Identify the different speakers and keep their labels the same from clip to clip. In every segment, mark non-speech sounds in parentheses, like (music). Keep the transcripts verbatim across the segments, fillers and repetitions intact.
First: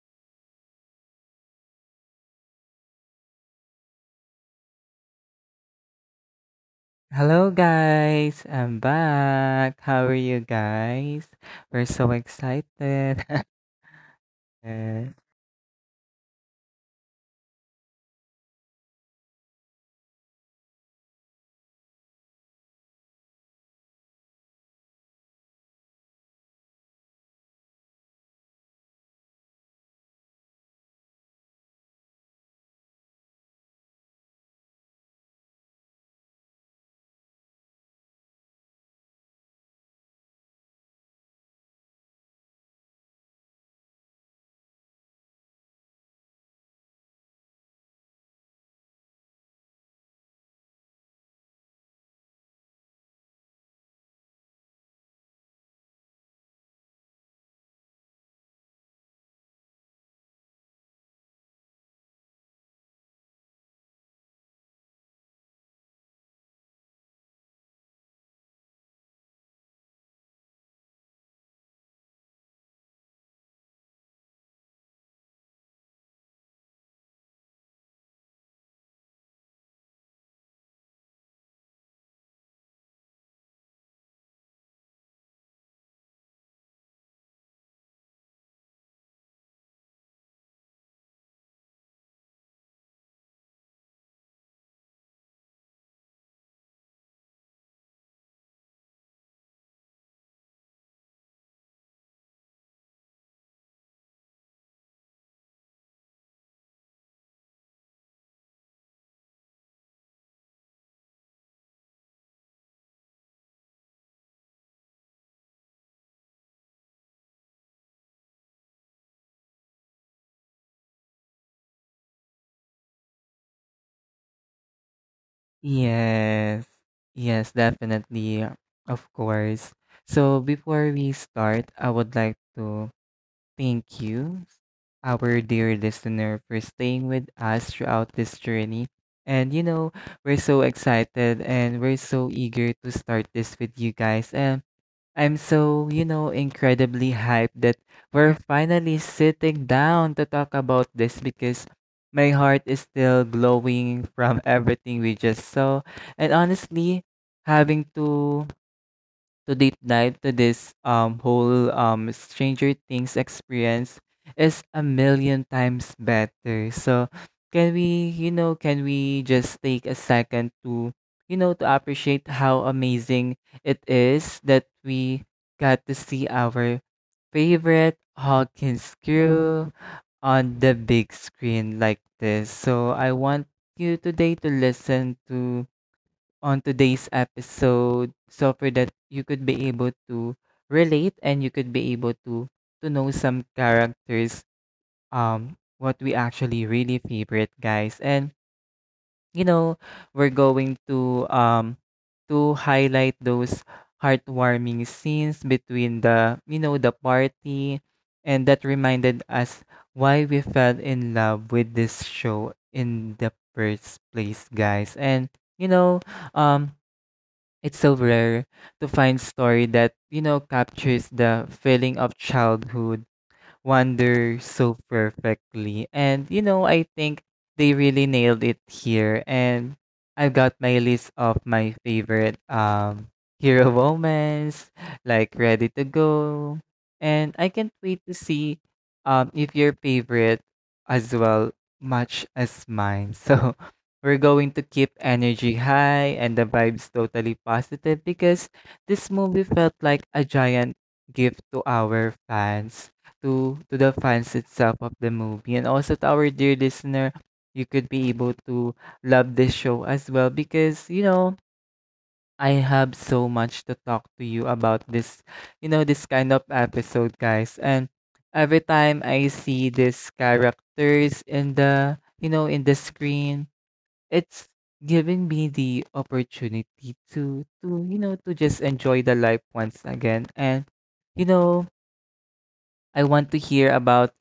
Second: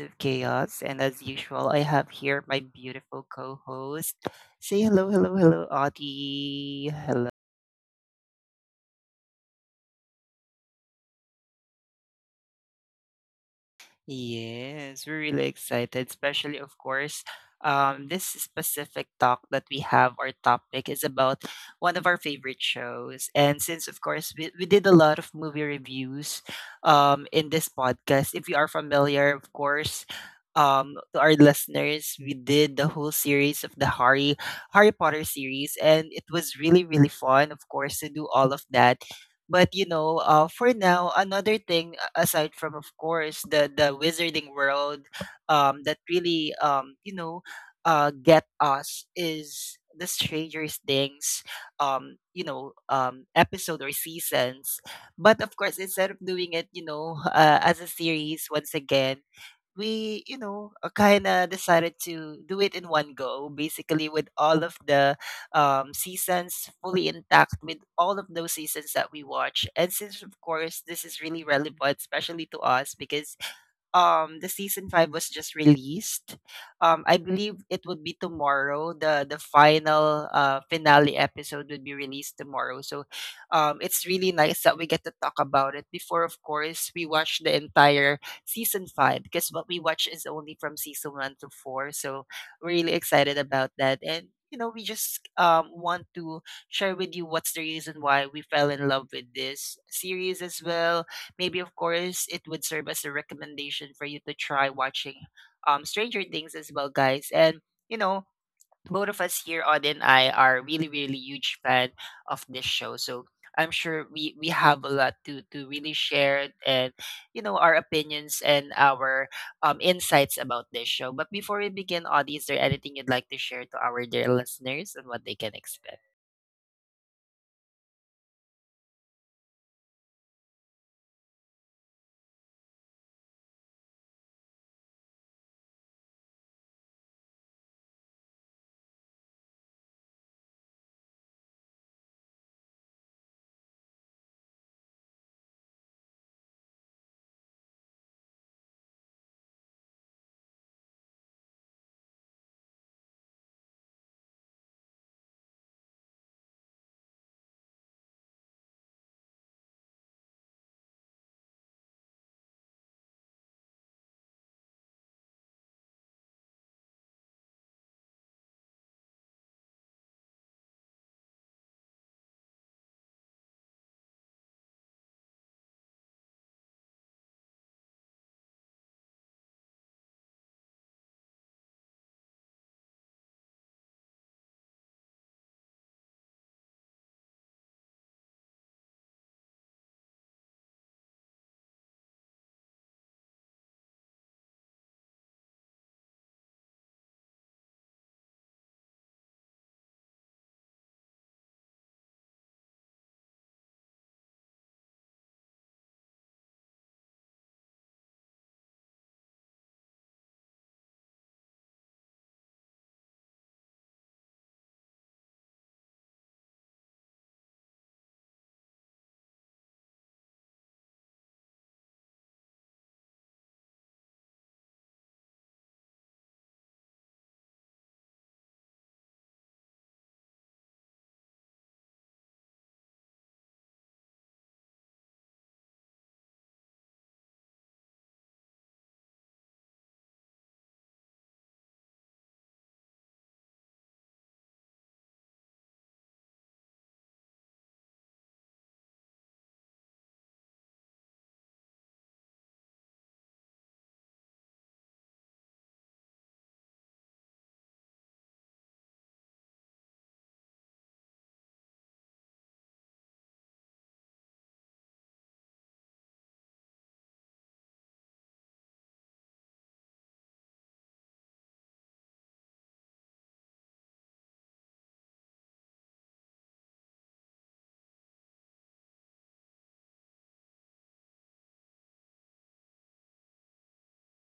Speaker 1: of Chaos, and as usual, I have here my beautiful co host. Say hello, hello, hello, Audie.
Speaker 2: Hello guys, I'm back. How are you guys? We're so excited. (laughs) Uh,
Speaker 1: Yes, we're really excited, especially, of course, um, this specific talk that we have, our topic is about one of our favorite shows. And since, of course, we, we did a lot of movie reviews um, in this podcast, if you are familiar, of course, um, to our listeners, we did the whole series of the Harry Harry Potter series, and it was really, really fun, of course, to do all of that. But you know, uh, for now, another thing a- aside from, of course, the the wizarding world, um, that really, um, you know, uh, get us is the Stranger Things, um, you know, um, episode or seasons. But of course, instead of doing it, you know, (laughs) uh, as a series once again, we, you know, kind of decided to do it in one go, basically with all of the um, seasons fully intact with all of those seasons that we watch. And since, of course, this is really relevant, especially to us, because um the season five was just released. Um I believe it would be tomorrow. The the final uh finale episode would be released tomorrow. So um it's really nice that we get to talk about it before, of course, we watch the entire season five, because what we watch is only from season one to four. So we're really excited about that, and you know, we just um want to share with you what's the reason why we fell in love with this series as well. Maybe, of course, it would serve as a recommendation for you to try watching um, Stranger Things as well, guys. And, you know, both of us here, Odd and I, are really, really huge fan of this show. So I'm sure we, we have a lot to, to really share and, you know, our opinions and our um, insights about this show. But before we begin, Audie, is there anything you'd like to share to our dear listeners and what they can expect?
Speaker 2: yes. Yes, definitely. Of course. So before we start, I would like to thank you, our dear listener, for staying with us throughout this journey. And you know, we're so excited and we're so eager to start this with you guys. And I'm so, you know, incredibly hyped that we're finally sitting down to talk about this because my heart is still glowing from everything we just saw. And honestly, having to to deep dive to this um whole um Stranger Things experience is a million times better. So can we, you know, can we just take a second to, you know, to appreciate how amazing it is that we got to see our favorite Hawkins crew on the big screen like this. So I want you today to listen to on today's episode. So for that, you could be able to relate and you could be able to to know some characters. Um, what we actually really favorite, guys, and you know we're going to um to highlight those heartwarming scenes between the you know the party, and that reminded us why we fell in love with this show in the first place, guys. And you know, um it's so rare to find story that, you know, captures the feeling of childhood wonder so perfectly. And you know, I think they really nailed it here. And I've got my list of my favorite um hero (laughs) moments, like ready to go. And I can't wait to see um if your favorite as well much as mine. (laughs) So we're going to keep energy high and the vibes totally positive because this movie felt like a giant gift to our fans to to the fans itself of the movie, and also to our dear listener. You could be able to love this show as well because you know I have so much to talk to you about this, you know, this kind of episode, guys. And every time I see these characters in the, you know, in the screen, it's giving me the opportunity to to you know to just enjoy the life once again. And you know, I want to hear about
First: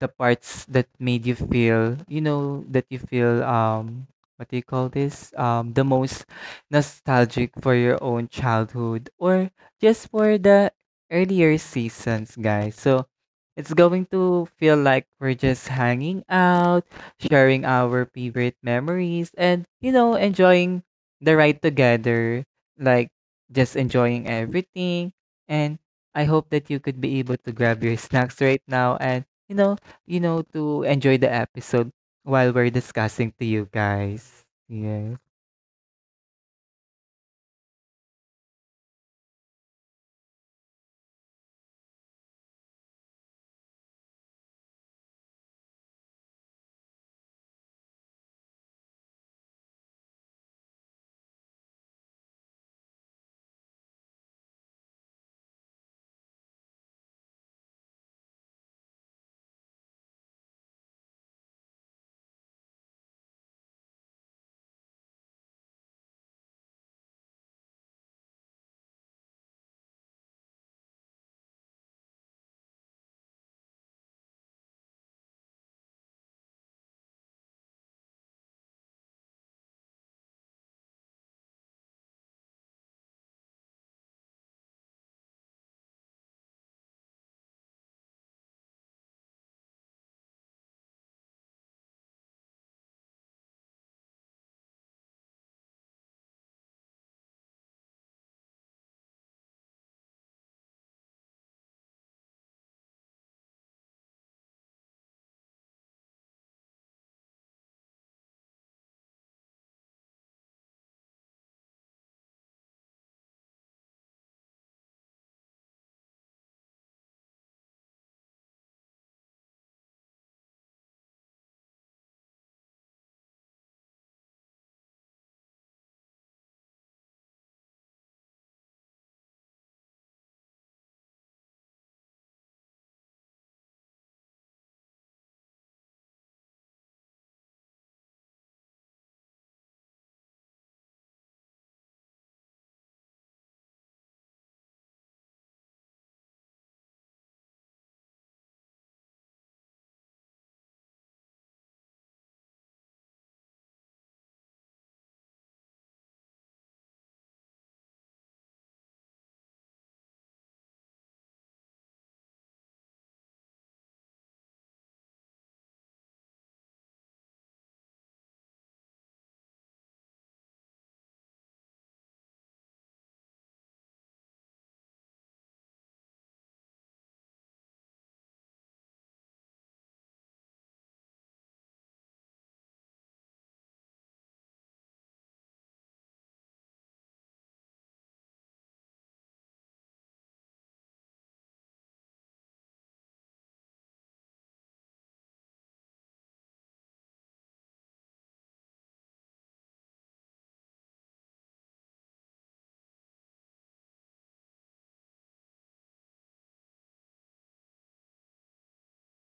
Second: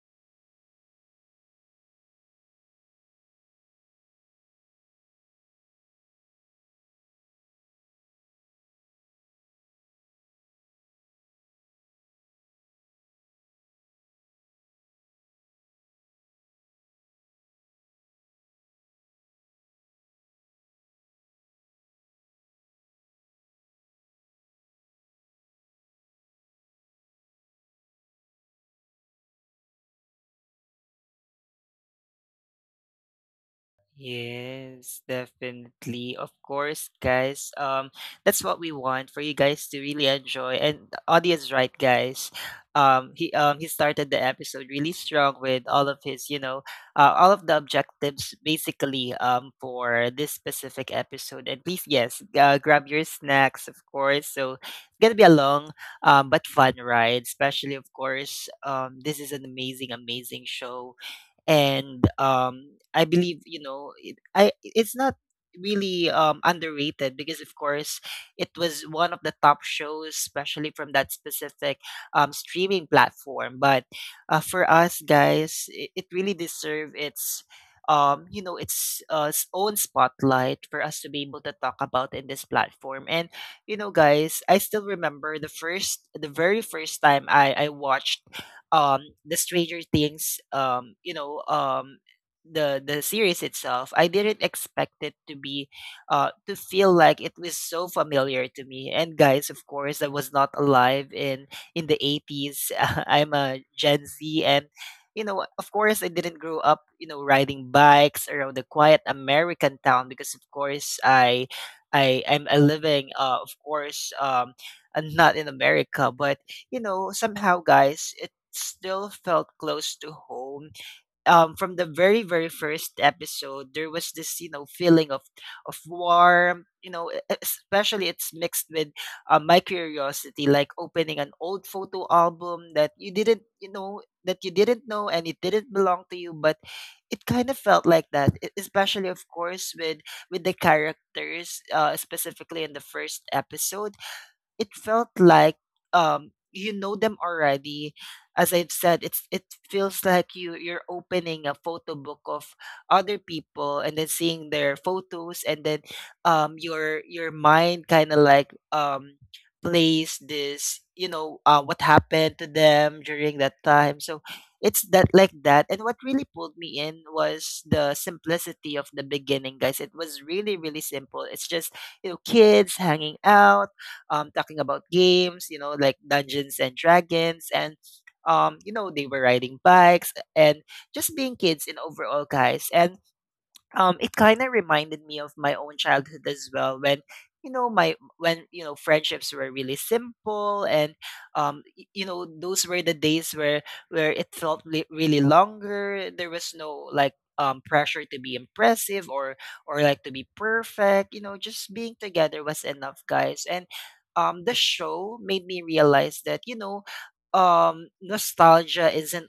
Speaker 2: the parts that made you feel, you know, that you feel, um, what do you call this? Um, the most nostalgic for your own childhood, or just for the earlier seasons, guys. So it's going to feel like we're just hanging out, sharing our favorite memories, and, you know, enjoying the ride together, like just enjoying everything. And I hope that you could be able to grab your snacks right now and, you know, you know, to enjoy the episode while we're discussing to you guys.
Speaker 1: Yes,
Speaker 2: Yes.
Speaker 1: definitely. Of course, guys. Um, that's what we want for you guys to really enjoy. And the audience, right, guys? Um, he um he started the episode really strong with all of his, you know, uh, all of the objectives basically um for this specific episode. And please, yes, uh, grab your snacks, of course. So it's gonna be a long um but fun ride, especially of course. Um, this is an amazing, amazing show, and um I believe, you know it, I it's not really um underrated because of course it was one of the top shows, especially from that specific um streaming platform. But uh, for us guys, it, it really deserve its um you know, its uh, s- own spotlight for us to be able to talk about in this platform. And you know guys, I still remember the first the very first time i i watched um the Stranger Things, um you know um the the series itself. I didn't expect it to be uh to feel like it was so familiar to me. And guys, of course, I was not alive in in the eighties (laughs) I'm a Gen Z, and you know, of course, I didn't grow up, you know, riding bikes around the quiet American town, because of course, i i i'm a living, uh of course, um (laughs) uh, not in America. But you know, somehow, guys, it still felt close to home. Um, from the very, very first episode, there was this, you know, feeling of of warmth. You know, e- e, especially it's mixed with uh, my curiosity, like opening an old photo album that you didn't, you know, that you didn't know and it didn't belong to you, but it kind of felt like that. e- Especially, of course, with with the characters, uh, specifically in the first episode. It felt like um you know them already. As I've said, it's it feels like you you're opening a photo book of other people and then seeing their photos, and then um your your mind kind of like um plays this, you know, uh, what happened to them during that time. So it's that like that. And what really pulled me in was the simplicity of the beginning, guys. It was really, really simple. It's just, you know, kids hanging out, um, talking about games, you know, like Dungeons and Dragons, and um, you know, they were riding bikes and just being kids in overall, guys. And um, it kind of reminded me of my own childhood as well, when you know my when you know, friendships were really simple, and um y- you know, those were the days where where it felt li- really longer. There was no like um pressure to be impressive or or like to be perfect. You know, just being together was enough, guys. And um the show made me realize that, you know, um nostalgia isn't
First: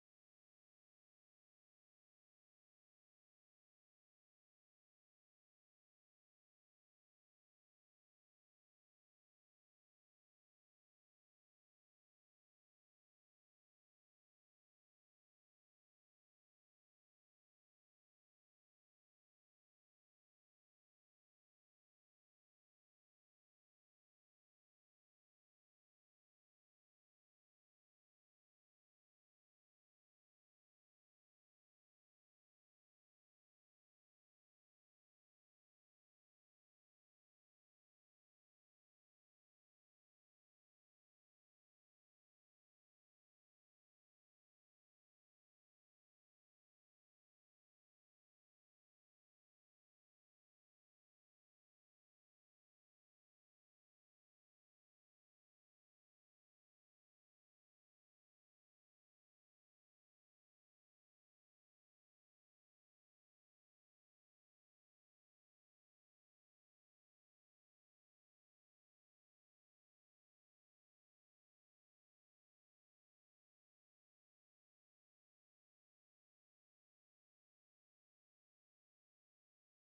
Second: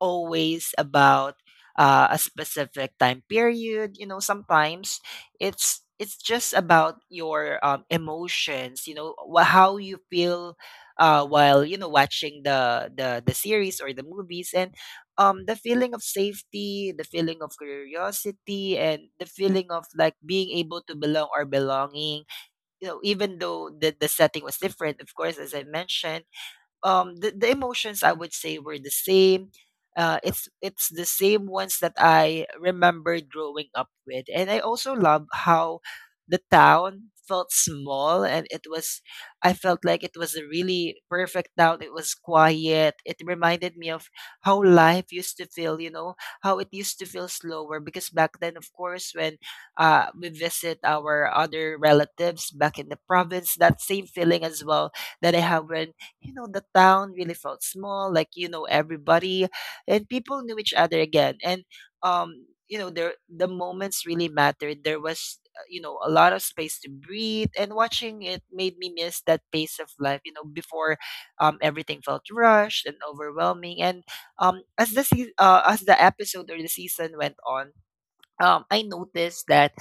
Speaker 1: always about uh, a specific time period. You know, sometimes it's it's just about your um, emotions. You know, wh- how you feel uh, while, you know, watching the the the series or the movies, and um, the feeling of safety, the feeling of curiosity, and the feeling of like being able to belong or belonging. You know, even though the the setting was different, of course, as I mentioned, um the, the emotions, I would say, were the same. Uh, it's it's the same ones that I remembered growing up with. And I also love how the town felt small. And it was, I felt like, it was a really perfect town. It was quiet. It reminded me of how life used to feel, you know, how it used to feel slower. Because back then, of course, when uh, we visit our other relatives back in the province, that same feeling as well that I have when, you know, the town really felt small, like you know everybody, and people knew each other again. And um, you know, there the moments really mattered. There was, uh, you know, a lot of space to breathe, and watching it made me miss that pace of life. You know, before um everything felt rushed and overwhelming. And um as the se- uh, as the episode or the season went on, um, I noticed that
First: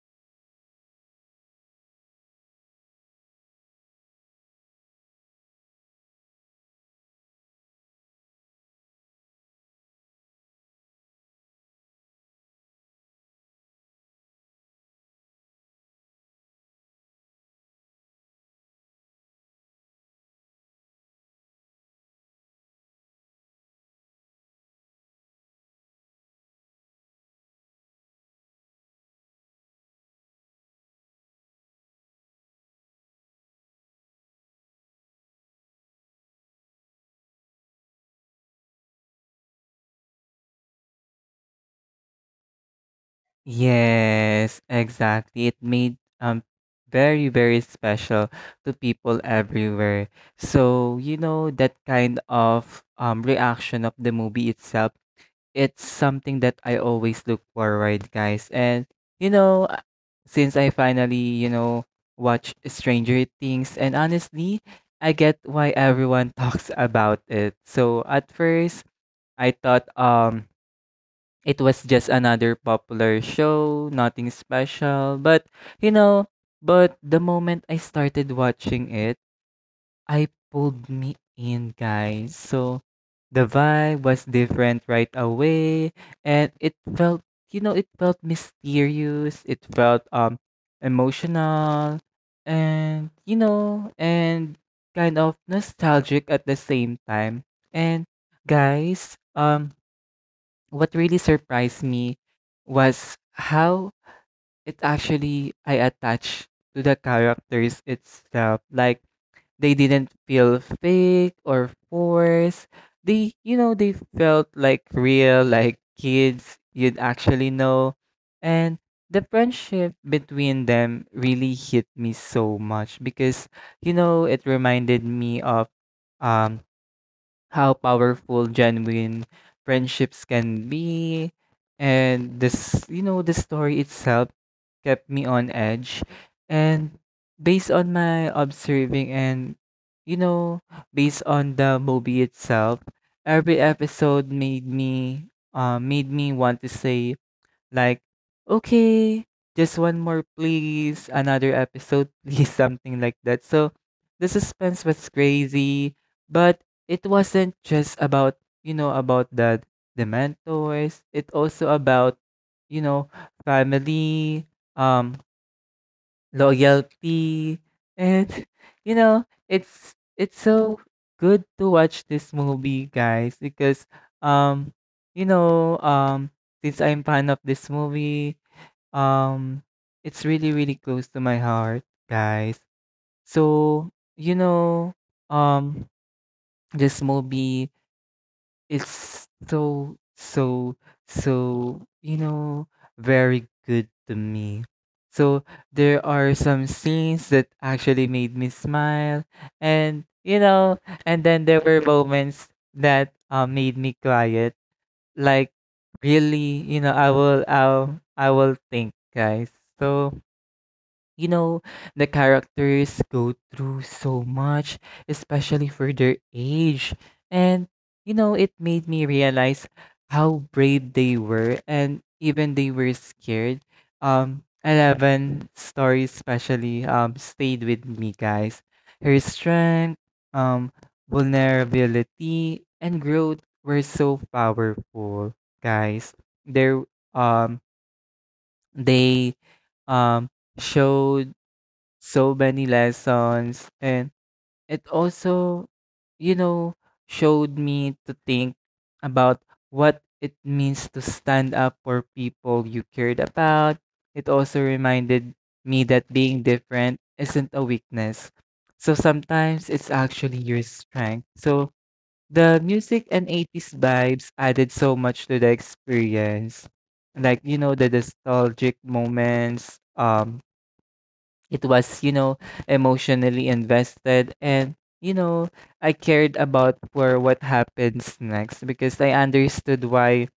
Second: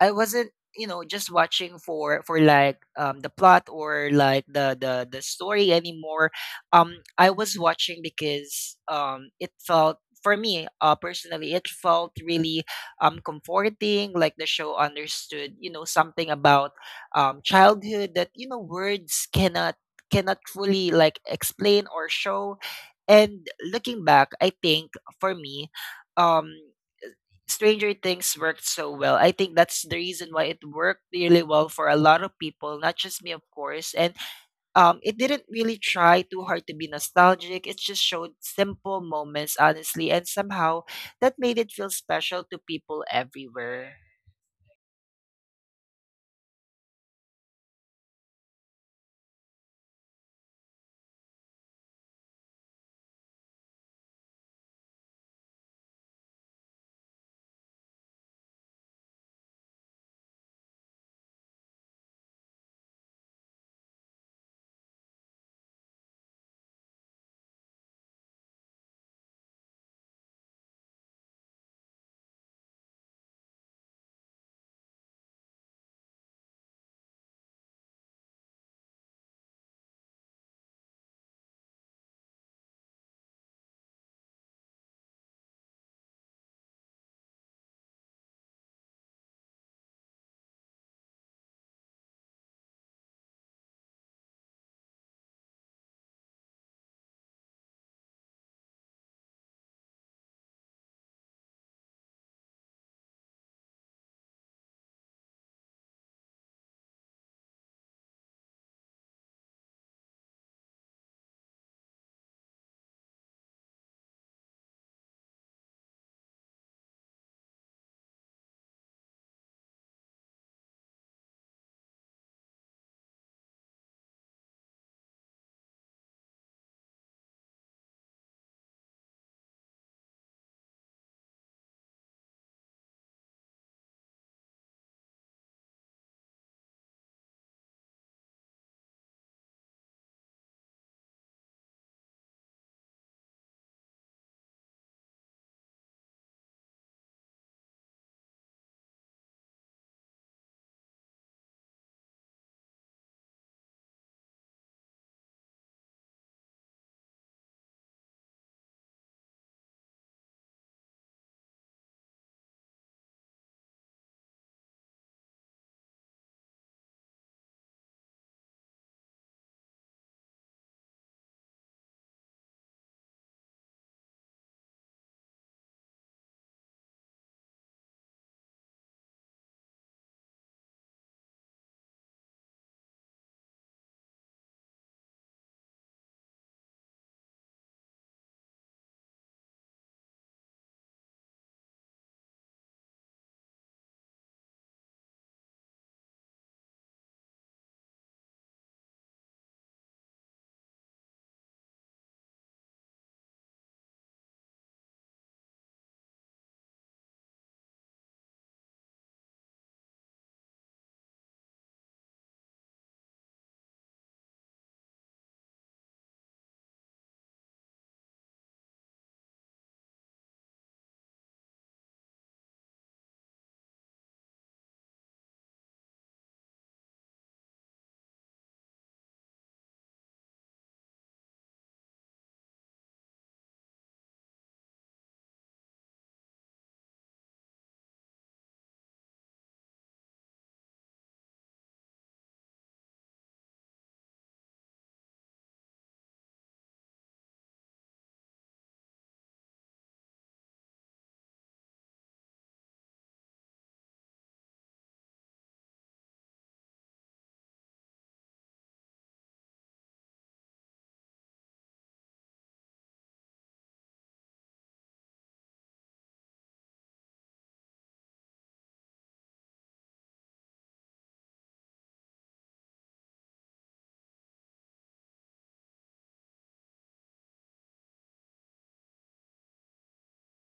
Speaker 1: I wasn't, you know, just watching for for like um, the plot or like the the the story anymore. Um, I was watching because um, it felt for me, uh, personally, it felt really um comforting. Like the show understood, you know, something about um childhood that, you know, words cannot cannot fully like explain or show. And looking back, I think for me, um Stranger Things worked so well. I think that's the reason why it worked really well for a lot of people, not just me, of course. And um, it didn't really try too hard to be nostalgic. It just showed simple moments, honestly, and somehow that made it feel special to people everywhere.
Speaker 2: Yes, exactly. It made um very, very special to people everywhere. So, you know, that kind of um reaction of the movie itself, it's something that I always look forward, guys. And you know, uh, since I finally, you know, watch Stranger Things, and honestly, I get why everyone (laughs) talks about it. So at first, I thought um it was just another popular show, nothing special, but you know, but the moment I started watching it, I pulled me in, guys. So the vibe was different right away, and it felt, you know, it felt mysterious. It felt um emotional, and you know, and kind of nostalgic at the same time. And guys, um, what really surprised me was how it actually I attached to the characters itself, like they didn't feel fake or forced. They, you know, they felt like real, like kids you'd actually know. And the friendship between them really hit me so much because, you know, it reminded me of um how powerful genuine friendships can be. And this, you know, the story itself kept me on edge. And based on my observing and, you know, based on the movie itself, every episode made me, uh, made me want to say like, "Okay, just one more please, another episode (laughs) please," something like that. So, the suspense was crazy, but it wasn't just about, you know, about the the mentors. It also about, you know, family, um, loyalty, and (laughs) you know, it's it's so good to watch this movie, guys, because um, you know, um, since I'm fan of this movie, um, it's really, really close to my heart, guys. So, you know, um, this movie it's so, so, so, you know, very good to me. So there are some scenes that actually made me smile, and you know, and then there were moments that uh, made me quiet. Like really, you know, I will I'll I will think, guys. So you know, the characters go through so much, especially for their age. And, you know, it made me realize how brave they were and even they were scared. Um, eleven story especially um, stayed with me, guys. Her strength, um, vulnerability, and growth were so powerful, guys. There, um, they um, showed so many lessons, and it also you know showed me to think about what it means to stand up for people you cared about. It also reminded me that being different isn't a weakness, so sometimes it's actually your strength. So the music and eighties vibes added so much to the experience, like you know the nostalgic moments. Um it was, you know, emotionally invested, and you know I cared about for what happens next because I understood why.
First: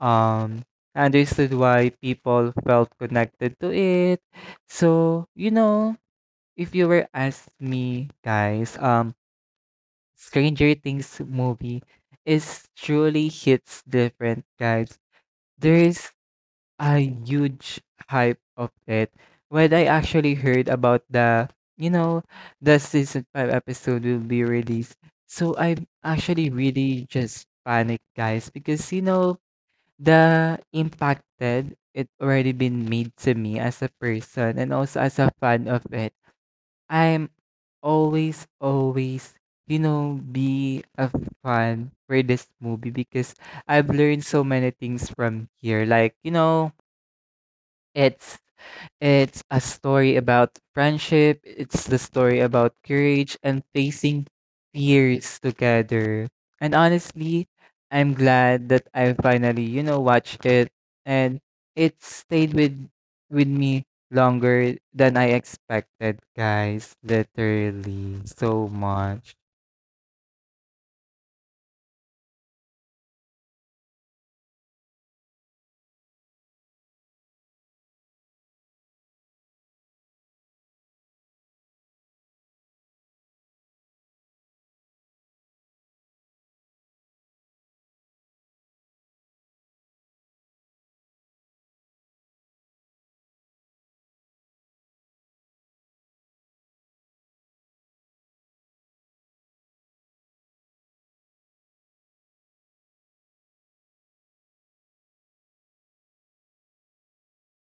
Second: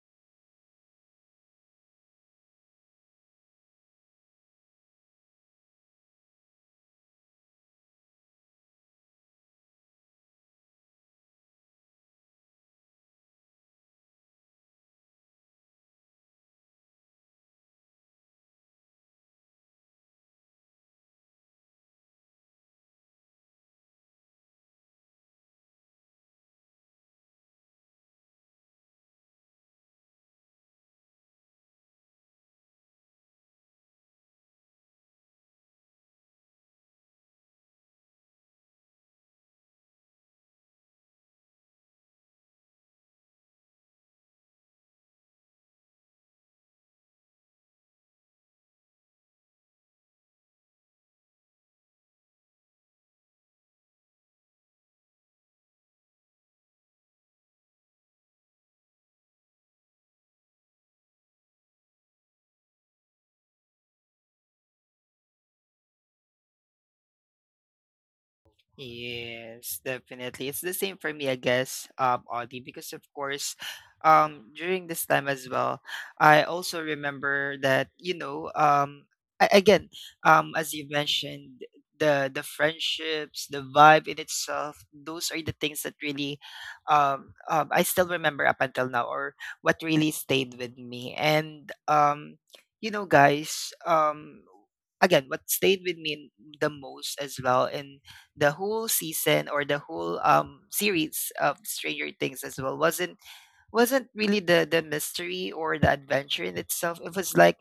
Speaker 2: um I understood why people felt connected to it. So you know, if you were asked me, guys, um Stranger Things movie is truly hits different, guys. There's a huge hype of it. When I actually heard about the, you know, the season five episode will be released. So I'm actually really just panicked, guys, because you know the impacted it already been made to me as a person and also as a fan of it. I'm always, always, you know, be a fan for this movie because I've learned so many things from here. Like you know It's it's a story about friendship. It's the story about courage and facing fears together. And honestly, I'm glad that I finally, you know, watched it, and it stayed with with me longer than I expected, guys. Literally so much.
Speaker 1: Yes, definitely. It's the same for me, I guess, um, Audie, because of course, um, during this time as well, I also remember that, you know, um, a- again, um, as you mentioned, the the friendships, the vibe in itself, those are the things that really, um, um, I still remember up until now, or what really stayed with me. And um, you know, guys, um, again, what stayed with me the most as well, and the whole season or the whole um series of Stranger Things as well, wasn't wasn't really the the mystery or the adventure in itself. It was like,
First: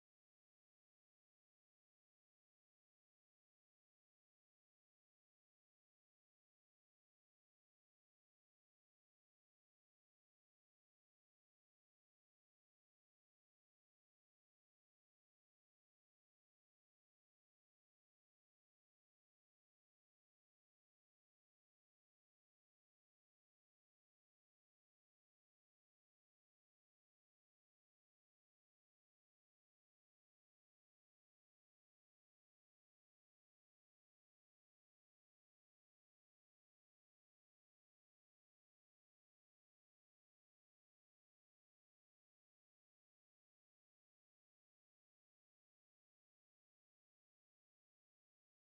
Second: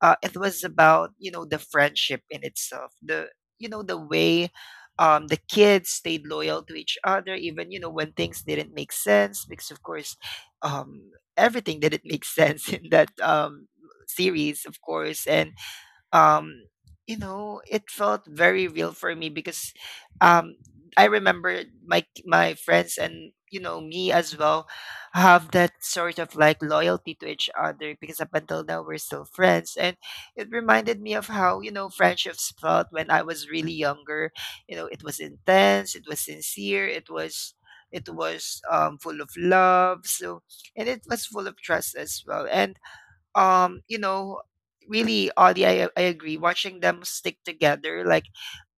Speaker 1: uh it was about, you know, the friendship in itself. The you know, the way um the kids stayed loyal to each other, even, you know, when things didn't make sense, because of course um everything didn't make sense (laughs) in that um series, of course. And um you know, it felt very real for me, because um I remember my my friends, and you know, me as well, have that sort of like loyalty to each other, because up until now we're still friends. And it reminded me of how, you know, friendships felt when I was really younger. You know, it was intense, it was sincere, it was it was um, full of love. So, and it was full of trust as well. And um you know really, Audie, I, I agree, watching them stick together like.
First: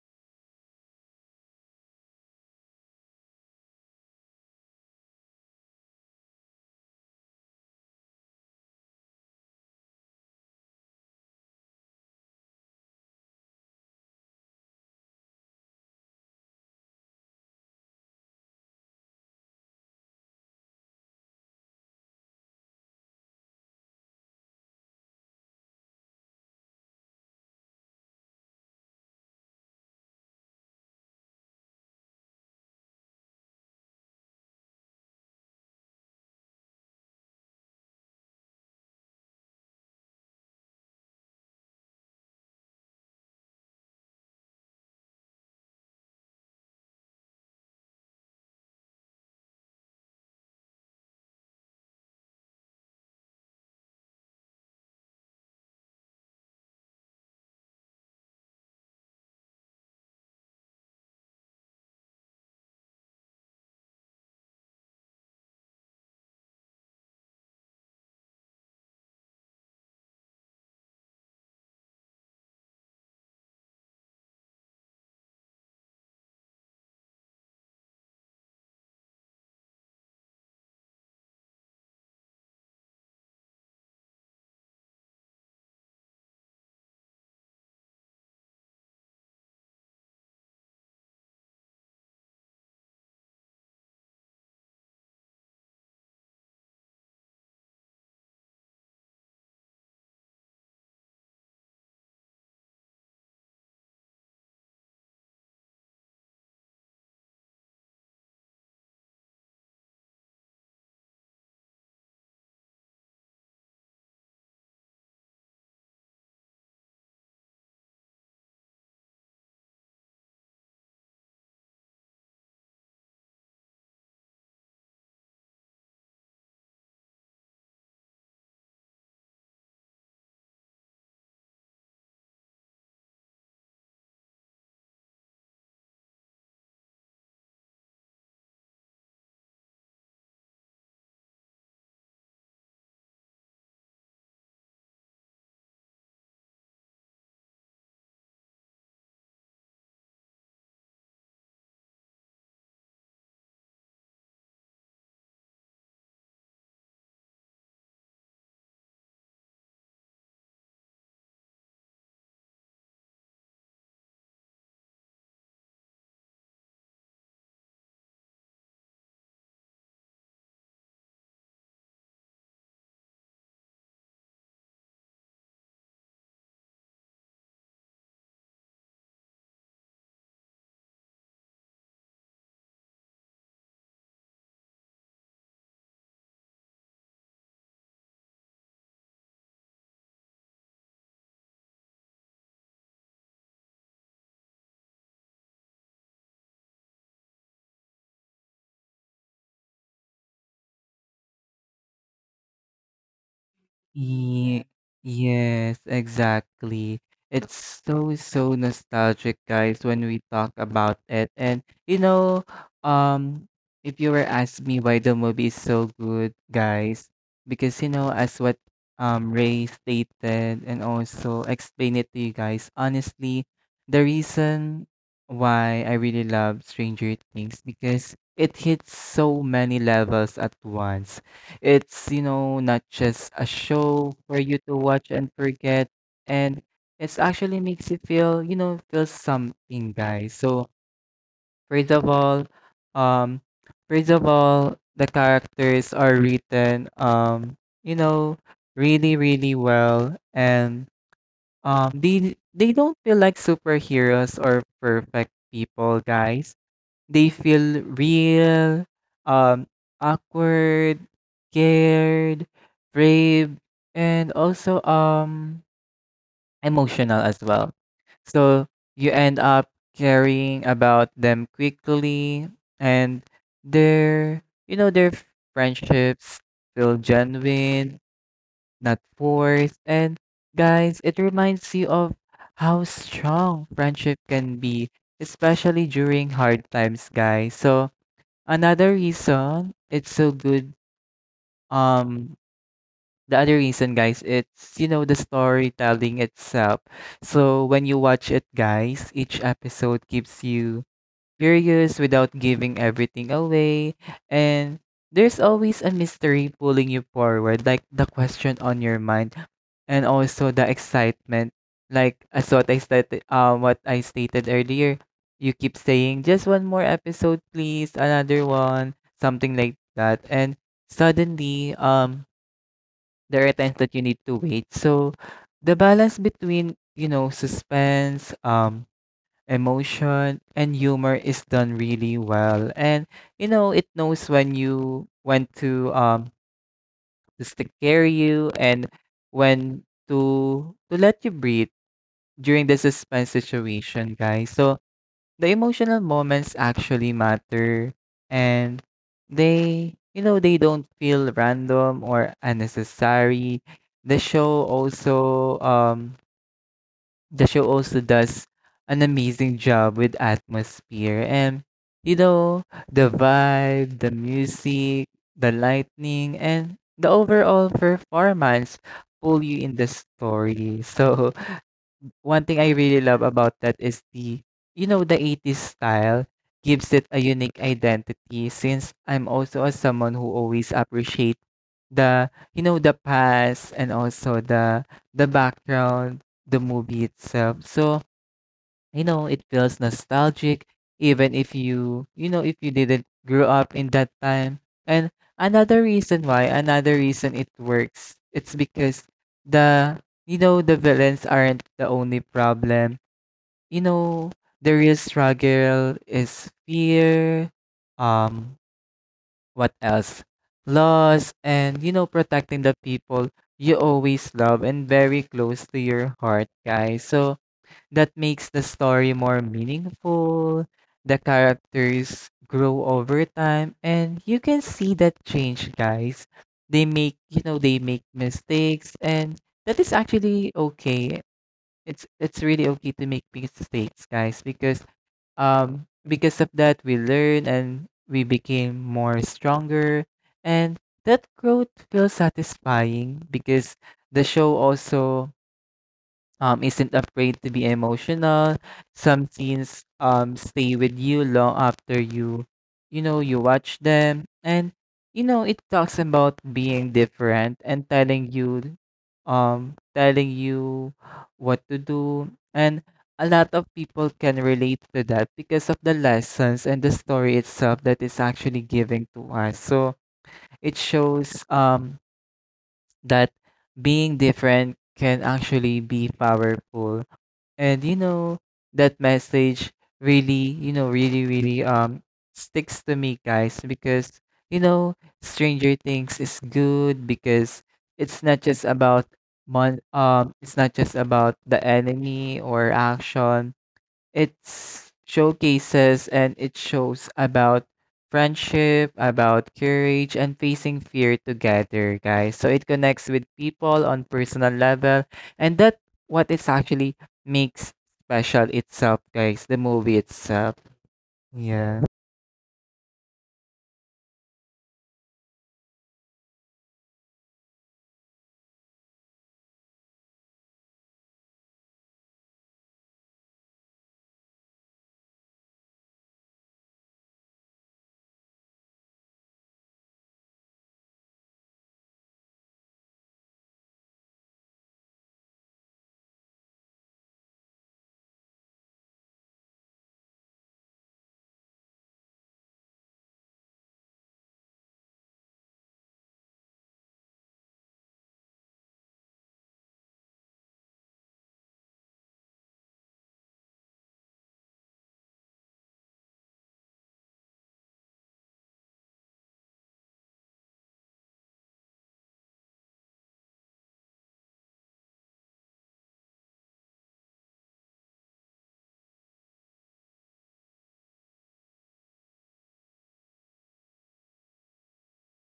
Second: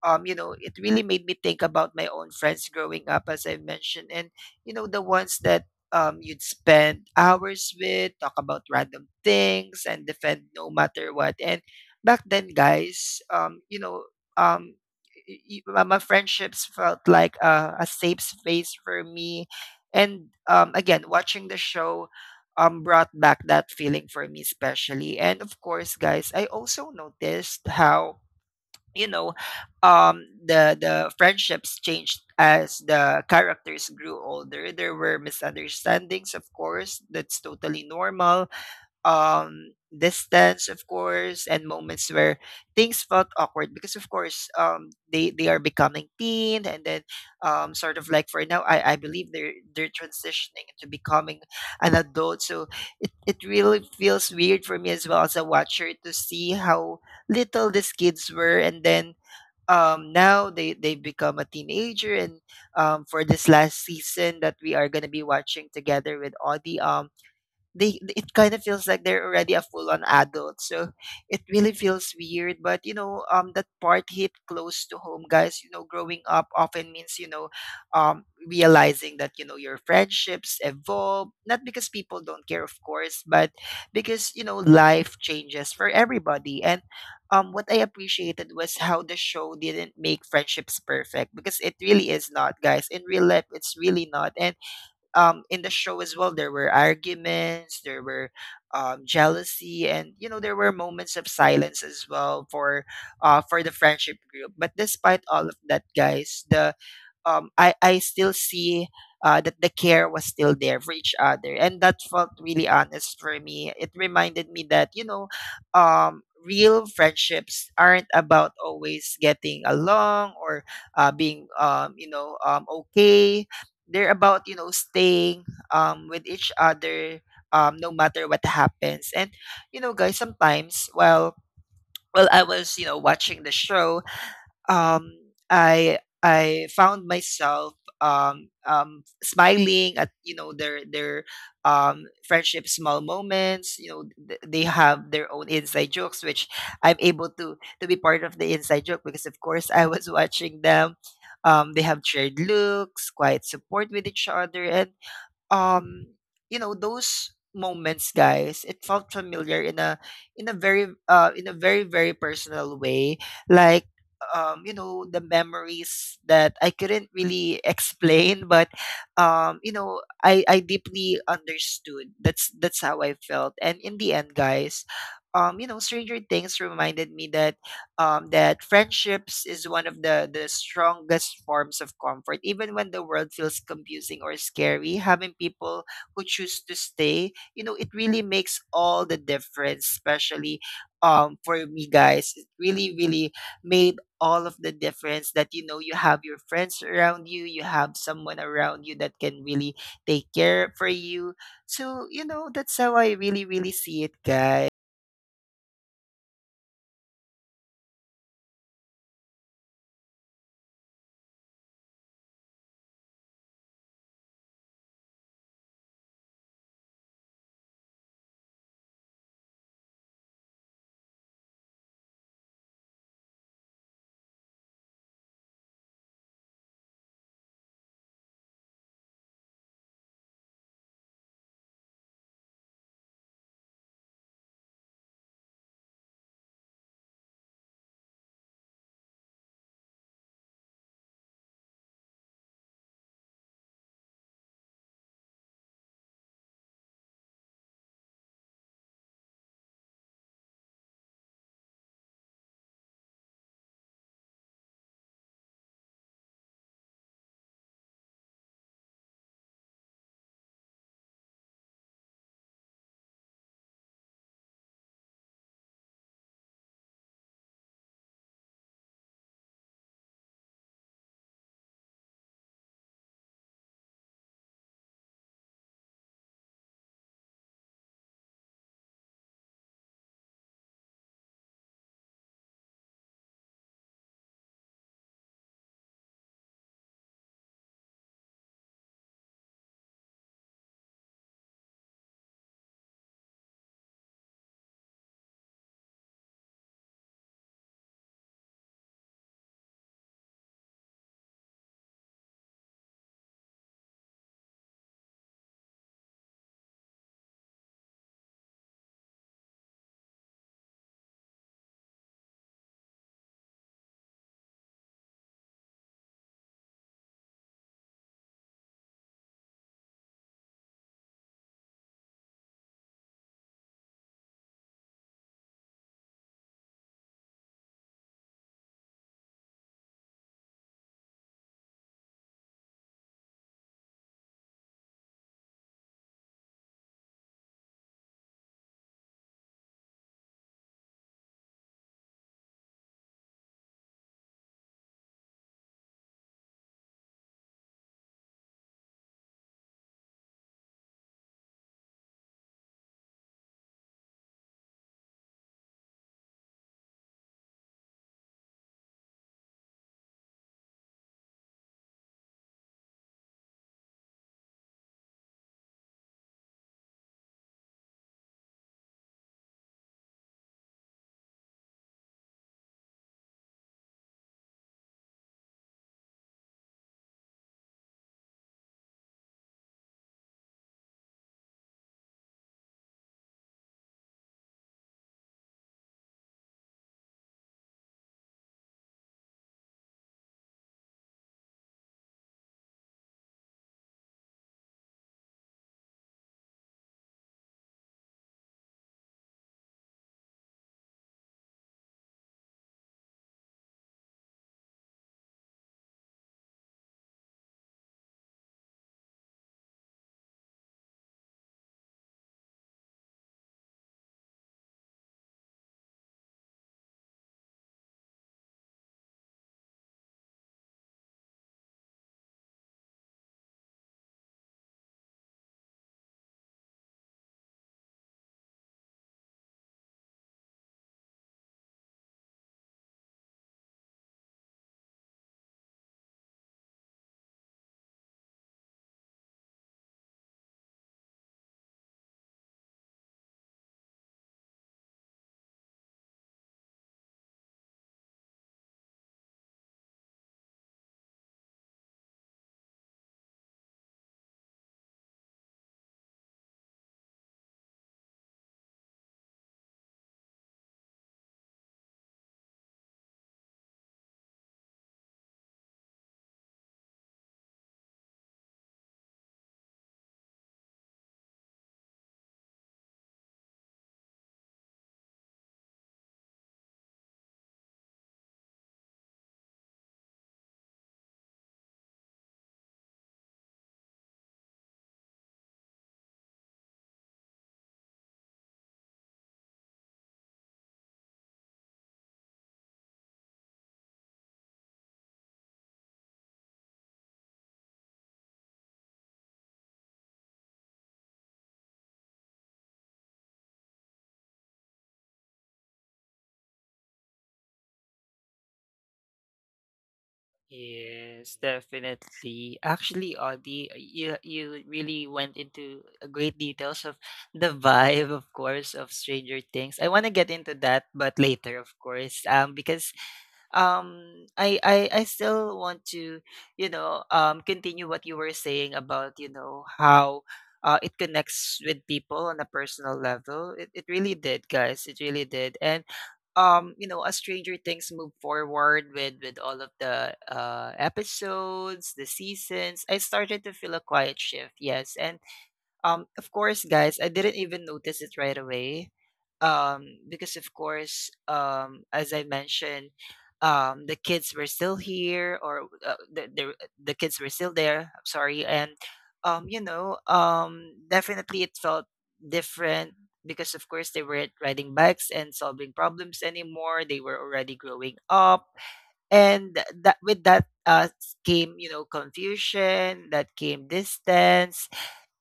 Speaker 1: um you know It really made me think about my own friends growing up, as I mentioned. And you know, the ones that um you'd spend hours with, talk about random things, and defend no matter what. And back then, guys, um you know um y- y- my friendships felt like a, a safe space for me. And um, again, watching the show um brought back that feeling for me, especially. And of course, guys, I also noticed how, you know um the the friendships changed as the characters grew older. There were misunderstandings, of course. That's totally normal. um Distance, of course, and moments where things felt awkward, because of course um they they are becoming teen, and then um sort of like for now, i i believe they're they're transitioning into becoming an adult. So it, it really feels weird for me as well, as a watcher, to see how little these kids were, and then um now they they've become a teenager. And um for this last season that we are going to be watching together with Audie, um they it kind of feels like they're already a full-on adult. So it really feels weird. But you know, um that part hit close to home, guys. You know, growing up often means, you know, um realizing that, you know, your friendships evolve, not because people don't care, of course, but because, you know, life changes for everybody. And um what I appreciated was how the show didn't make friendships perfect, because it really is not, guys. In real life, it's really not. And um, in the show as well, there were arguments, there were um, jealousy, and you know, there were moments of silence as well for uh, for the friendship group. But despite all of that, guys, the um, I I still see uh, that the care was still there for each other, and that felt really honest for me. It reminded me that, you know, um, real friendships aren't about always getting along, or uh, being um, you know um, okay. They're about, you know, staying um with each other um no matter what happens. And you know, guys, sometimes while while I was, you know, watching the show, um, I I found myself um, um, smiling at, you know, their their um, friendship small moments. You know, th- they have their own inside jokes, which I'm able to to be part of the inside joke, because of course I was (laughs) watching them. Um, they have shared looks, quiet support with each other, and um you know those moments, guys, it felt familiar in a, in a very uh in a very very personal way. Like um you know, the memories that I couldn't really explain, but um you know i i deeply understood. That's that's how I felt. And in the end, guys, um you know, Stranger Things reminded me that um, that friendships is one of the, the strongest forms of comfort. Even when the world feels confusing or scary, having people who choose to stay, you know, it really makes all the difference, especially um, for me, guys. It really, really made all of the difference that, you know, you have your friends around you, you have someone around you that can really take care for you. So, you know, that's how I really, really see it,
Speaker 2: Ye
Speaker 1: guys.
Speaker 2: yes, exactly. It's so, so nostalgic, guys, when we talk about it. And you know, um, if you were asking me why the movie is so good, guys, because you know, as what um Ray stated and also explain it to you guys, honestly, the reason why I really love Stranger Things because it hits so many levels at once. It's, you know, not just a show for you to watch and forget. And it's actually makes you feel, you know, feel something, guys. So first of all, um, first of all, the characters are written, um, you know, really, really well. And um, they they don't feel like superheroes or perfect people, guys. They feel real, um, awkward, scared, brave, and also um emotional as well. So you end up caring about them quickly, and their you know their friendships feel genuine, not forced, and guys it reminds you of how strong friendship can be, especially during hard times, guys. So another reason it's so good, um, the other reason, guys, it's, you know, the storytelling itself. So when you watch it, guys, each episode gives you curious without giving everything away, and there's always a mystery pulling you forward, like the question on your mind, and also the excitement. Like as what I stated, uh, what I stated earlier, you keep saying just one more episode, please, another one, something like that, and suddenly, um, there are times that you need to wait. So, the balance between you know suspense, um, emotion and humor is done really well, and you know it knows when you when to um just to scare you, and when to to let you breathe during the suspense situation, guys. So the emotional moments actually matter, and they you know they don't feel random or unnecessary. The show also um the show also does an amazing job with atmosphere, and you know the vibe, the music, the lightning and the overall performance pull you in the story. (laughs) So one thing I really love about that is the you know, the eighties style gives it a unique identity, since I'm also a someone who always appreciate the you know, the past and also the the background, the movie itself. So you know, it feels nostalgic, even if you, you know, if you didn't grow up in that time. And another reason why, another reason it works, it's because the, you know, the villains aren't the only problem. You know, the real struggle is fear, um, what else? Loss, and, you know, protecting the people you always love and very close to your heart, guys. So, that makes the story more meaningful. The characters grow over time and you can see that change, guys. They make, you know, they make mistakes and that is actually okay. It's it's really okay to make mistakes, guys, because um because of that we learn and we became more stronger and that growth feels satisfying because the show also um, isn't afraid to be emotional. Some scenes um, stay with you long after you, you know, you watch them. And, you know, it talks about being different and telling you, um, telling you what to do. And a lot of people can relate to that because of the lessons and the story itself that is actually giving to us. So it shows um, that being different can actually be powerful and you know that message really you know really really um sticks to me guys because you know stranger things is good because it's not just about mon- um it's not just about the enemy or action it showcases and it shows about friendship, about courage, and facing fear together, guys. So it connects with people on personal level, and that what it's actually makes special itself, guys. The movie itself.
Speaker 1: Yes,
Speaker 2: Yeah.
Speaker 1: definitely. Actually, Audie, you you really went into a great details of the vibe, of course, of Stranger Things. I want to get into that, but later, of course, um, because um I, I I still want to you know um continue what you were saying about, you know, how uh, it connects with people on a personal level. It, it really did, guys, it really did. And um you know, as Stranger Things move forward with with all of the uh episodes, the seasons, I started to feel a quiet shift. Yes. And um, of course, guys, I didn't even notice it right away. Um, because of course, um, as I mentioned, um, the kids were still here, or uh, the, the the kids were still there. I'm sorry. And um, you know, um, definitely it felt different, because of course they weren't riding bikes and solving problems anymore. They were already growing up, and that, with that uh, came, you know, confusion. That came distance,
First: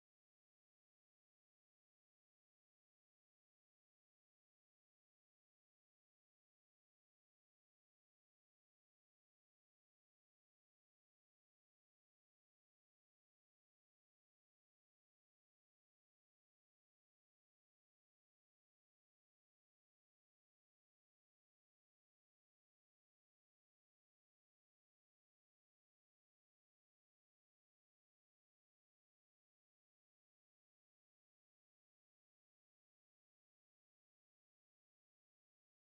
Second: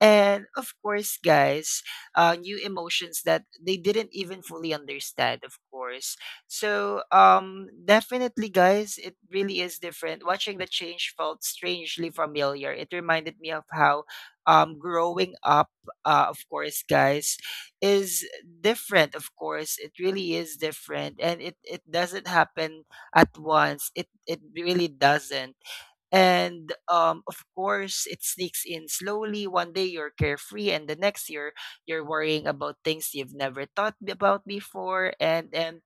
Speaker 1: and of course, guys, uh, new emotions that they didn't even fully understand, of course. So, um, definitely, guys, it really is different. Watching the change felt strangely familiar. It reminded me of how, um, growing up, uh, of course, guys, is different, of course. It really is different. And it, it doesn't happen at once. It, it really doesn't. And um, of course, it sneaks in slowly. One day you're carefree, and the next year you're worrying about things you've never thought b- about before. And and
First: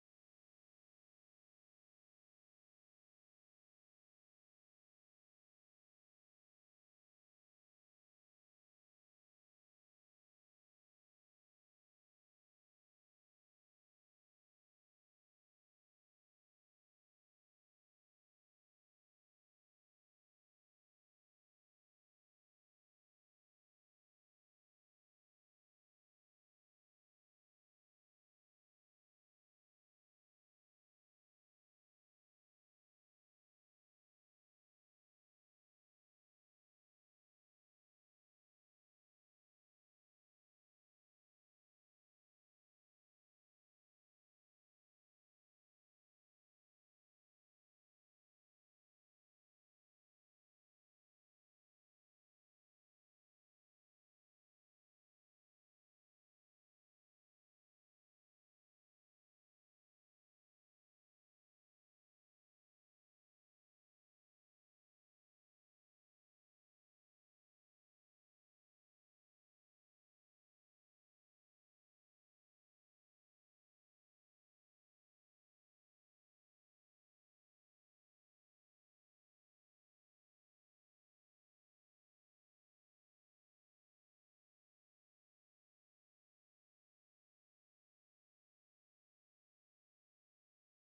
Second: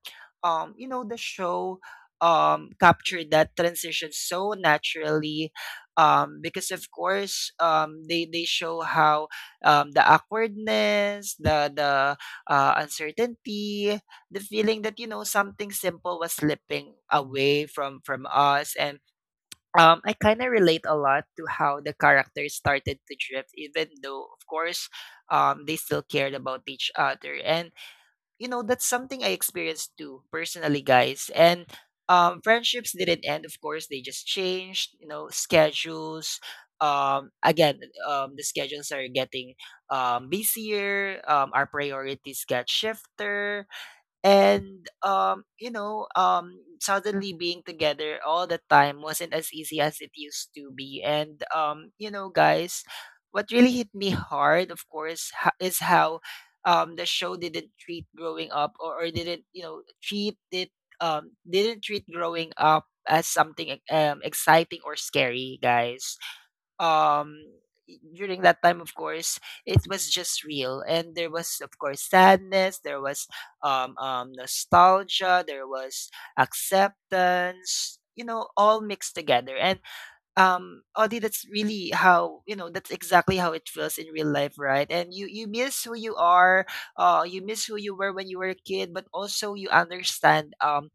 Speaker 1: um, you know, the show um, captured that transition so naturally, um, because of course um, they they show how um, the awkwardness, the the uh, uncertainty, the feeling that, you know, something simple was slipping away from from us. And um, I kind of relate a lot to how the characters started to drift, even though, of course, um, they still cared about each other. And, you know, that's something I experienced too, personally, guys. And um, friendships didn't end, of course, they just changed, you know, schedules. Um, again, um, the schedules are getting um, busier, um, our priorities got shifted. And um you know um suddenly being together all the time wasn't as easy as it used to be. And um you know guys, what really hit me hard, of course, ha- is how um the show didn't treat growing up, or, or didn't, you know, treat it, um didn't treat growing up as something e- um exciting or scary, guys. um During that time, of course, it was just real. And there was, of course, sadness, there was um, um nostalgia, there was acceptance, you know, all mixed together. And um Audie, that's really how, you know, that's exactly how it feels in real life, right? And you you miss who you are, uh you miss who you were when you were a kid, but also you understand um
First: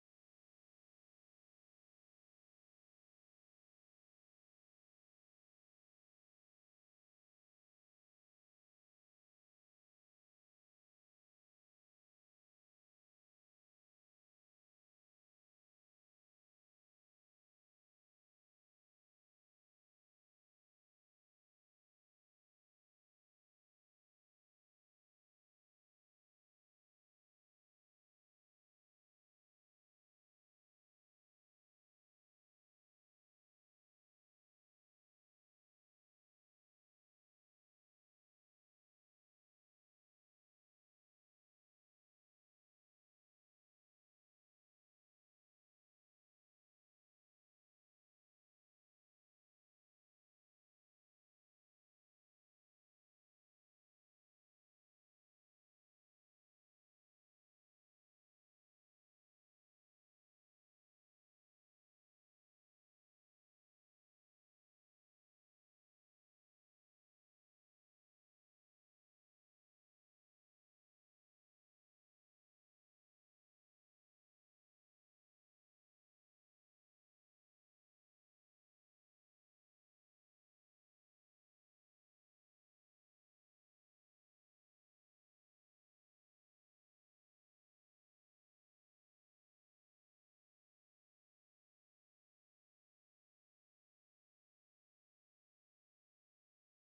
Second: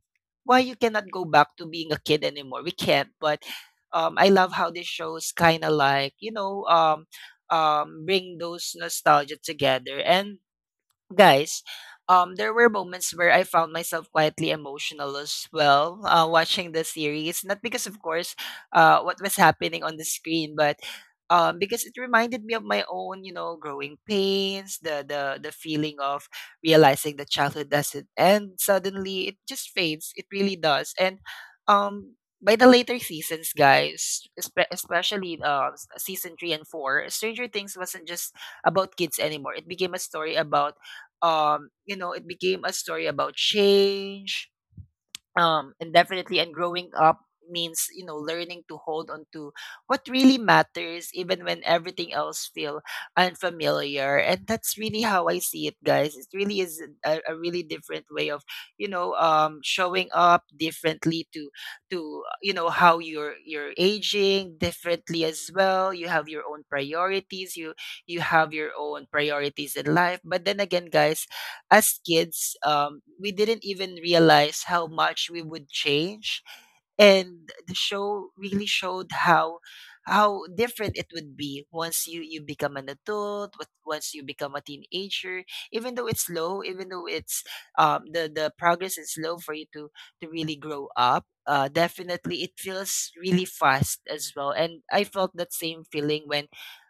Speaker 1: why you cannot go back to being a kid anymore. We can't. But um I love how this shows kinda like, you know, um um bring those nostalgia together. And guys, um, there were moments where I found myself quietly emotional as well, uh, watching the series. Not because, of course, uh, what was happening on the screen, but um, because it reminded me of my own, you know, growing pains, the, the the feeling of realizing that childhood doesn't end suddenly. It just fades. It really does. And um, by the later seasons, guys, espe- especially uh, s- season three and four, Stranger Things wasn't just about kids anymore. It became a story about um you know it became a story about change, um and definitely, and growing up means, you know, learning to hold on to what really matters, even when everything else feel unfamiliar. And that's really how I see it, guys. It really is a, a really different way of, you know um showing up differently to to uh, you know, how you're you're aging differently as well. You have your own priorities, you you have your own priorities in life. But then again, guys, as kids, um, we didn't even realize how much we would change. And the show really showed how how different it would be once you you become an adult. What- once you become a teenager, even though it's slow, even though it's um the the progress is slow for you to to really grow up. Uh definitely, it feels really fast as well. And I felt that same feeling when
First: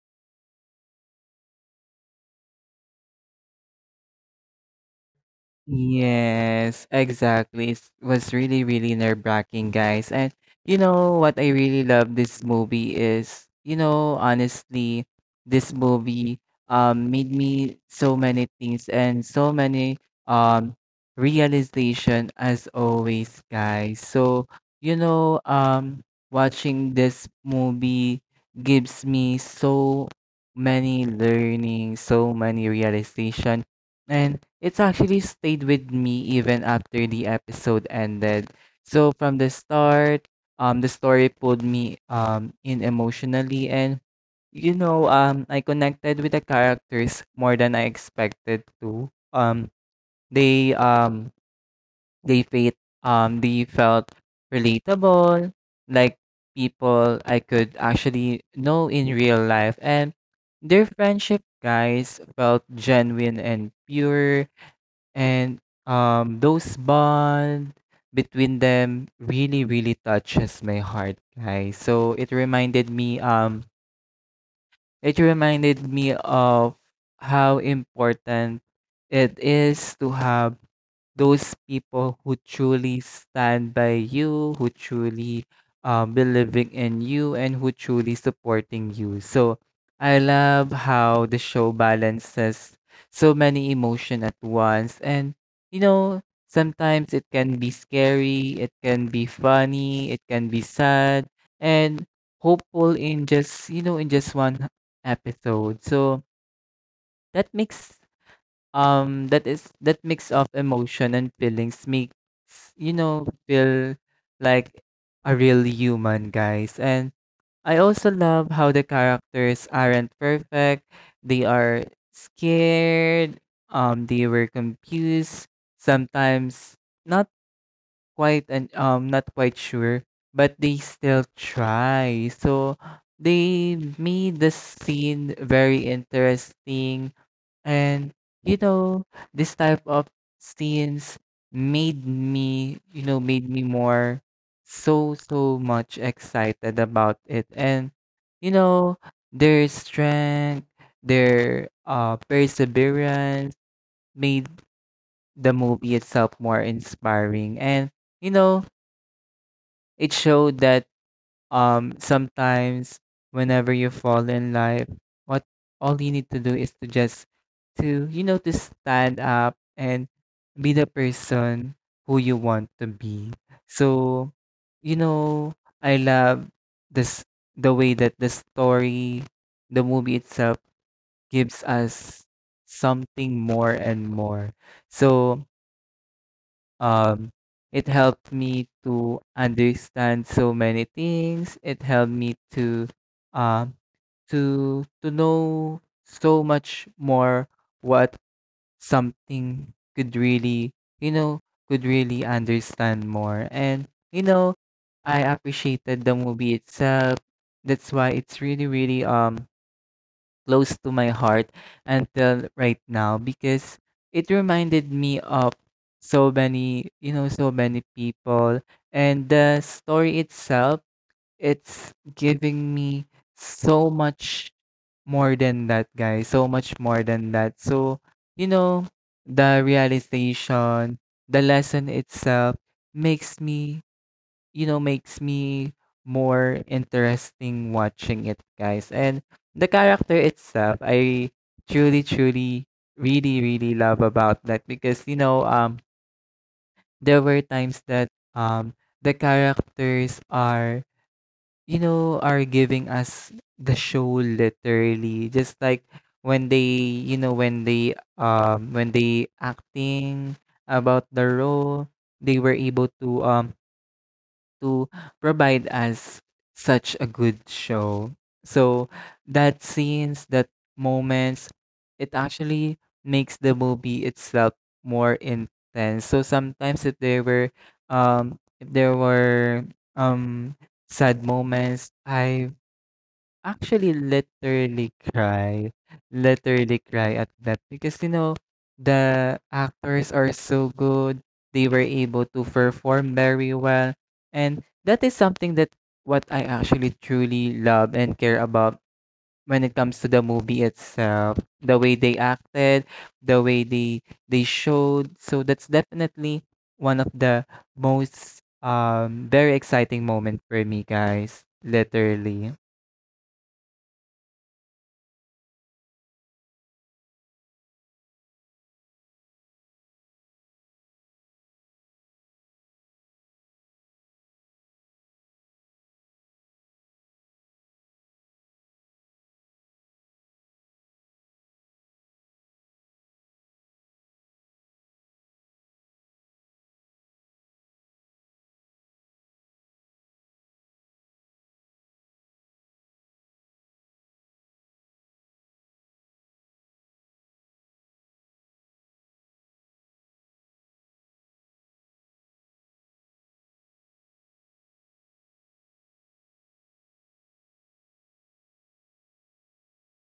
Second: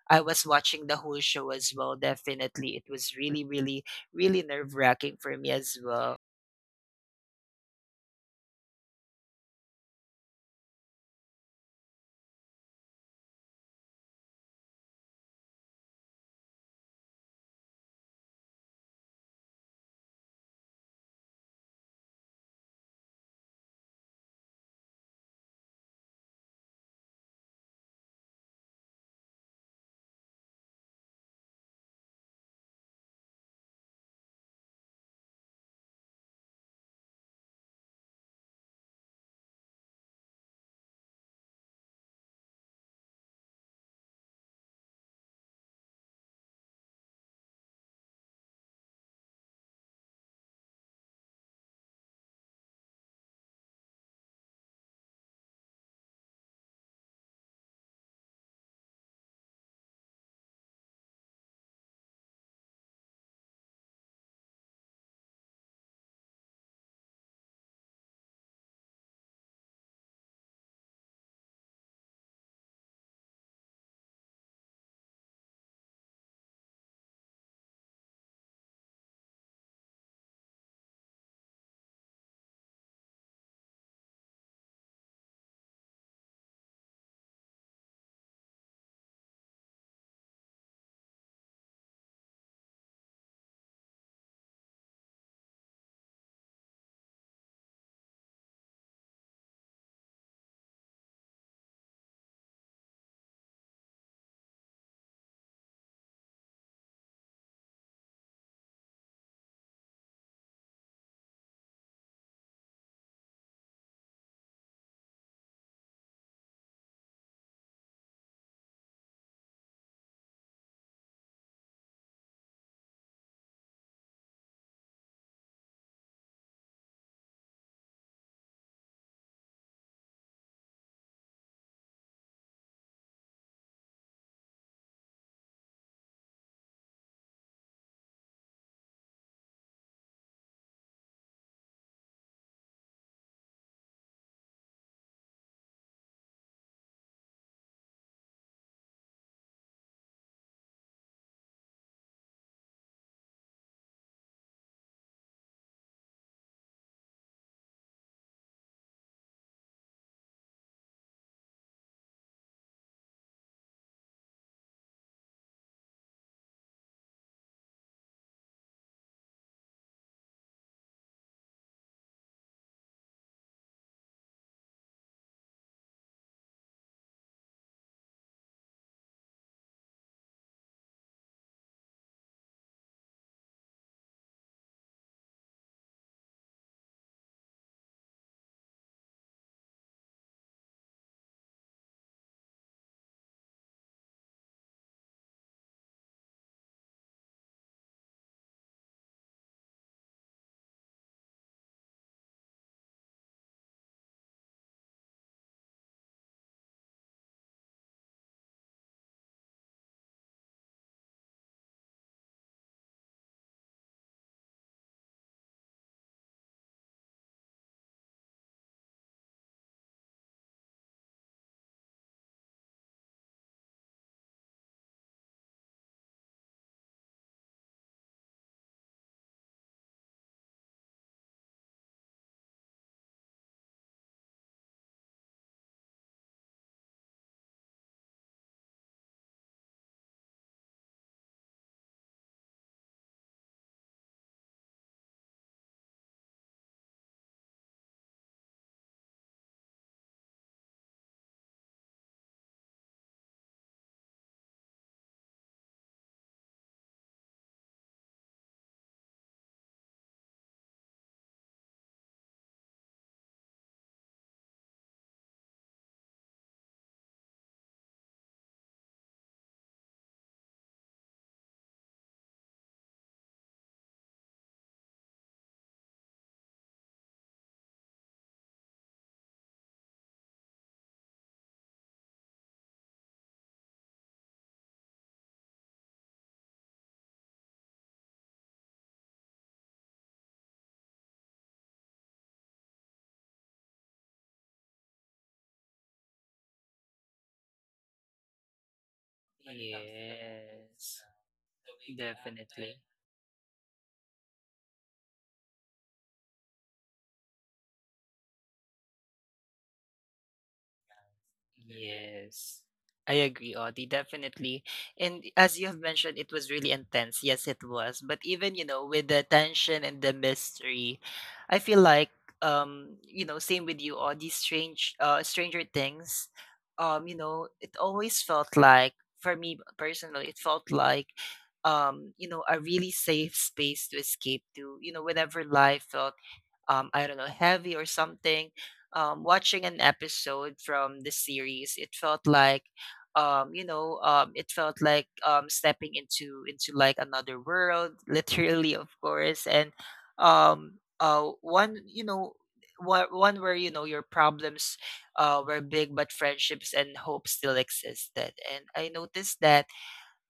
Speaker 1: I was watching the whole show as well. Definitely, it was really, really, really nerve-wracking for me as well.
Speaker 2: Yes, exactly. It was really, really nerve-wracking, guys. And you know what I really love this movie is, you know, honestly, this movie um made me so many things and so many um realization as always, guys. So, you know, um watching this movie gives me so many learning, so many realization and it's actually stayed with me even after the episode ended. So from the start, um, the story pulled me um in emotionally, and you know, um, I connected with the characters more than I expected to. Um, they um they felt um they felt relatable, like people I could actually know in real life, and their friendship, guys, felt genuine and pure. And, um, those bond between them really, really touches my heart, guys. So it reminded me, um, it reminded me of how important it is to have those people who truly stand by you, who truly uh, believing in you, and who truly supporting you. So I love how the show balances so many emotion at once, and you know sometimes it can be scary, it can be funny, it can be sad, and hopeful in just you know in just one episode. So that mix um that is that mix of emotion and feelings makes you know feel like a real human guys. And I also love how the characters aren't perfect. They are scared, um they were confused, sometimes not quite and um not quite sure, but they still try. So they made the scene very interesting and you know, this type of scenes made me, you know, made me more so so much excited about it. And you know, their strength, their uh perseverance made the movie itself more inspiring. And you know, it showed that um sometimes whenever you fall in life what all you need to do is to just to you know to stand up and be the person who you want to be so you know I love this the way that the story the movie itself gives us something more and more so um, it helped me to understand so many things. It helped me to um to to know so much more what something could really, you know, could really understand more. And you know, I appreciated the movie itself. That's why it's really really um close to my heart until right now because it reminded me of so many, you know, so many people and the story itself, it's giving me so much more than that, guys. So much more than that. So, you know, the realization, the lesson itself makes me you know, makes me more interesting watching it, guys. And the character itself, I truly, truly, really, really love about that because, you know, um, there were times that um, the characters are, you know, are giving us the show literally, just like when they, you know, when they, um, when they acting about the role, they were able to um to provide us such a good show. So that scenes, that moments, it actually makes the movie itself more intense. So sometimes if there were um if there were um sad moments, I actually, literally cry. Literally cry at that because you know the actors are so good. They were able to perform very well. And that is something that what I actually truly love and care about when it comes to the movie
Speaker 1: Yes,
Speaker 2: itself. The way they
Speaker 1: definitely.
Speaker 2: acted, the way they they showed. So that's definitely one of the most um very exciting moment for me, guys.
Speaker 1: Yes.
Speaker 2: Literally.
Speaker 1: I agree, Audie, definitely. And as you have mentioned, it was really intense. Yes, it was. But even, you know, with the tension and the mystery, I feel like, um, you know, same with you, Audie, strange uh Stranger Things. Um, you know, it always felt like for me personally, it felt like, um, you know, a really safe space to escape to, you know, whenever life felt, um, I don't know, heavy or something. Um, watching an episode from the series, it felt like, um, you know, um, it felt like, um, stepping into into like another world, (laughs) literally, of course. And um, uh, one, you know, one one where, you know, your problems uh, were big, but friendships and hope still existed. And I noticed that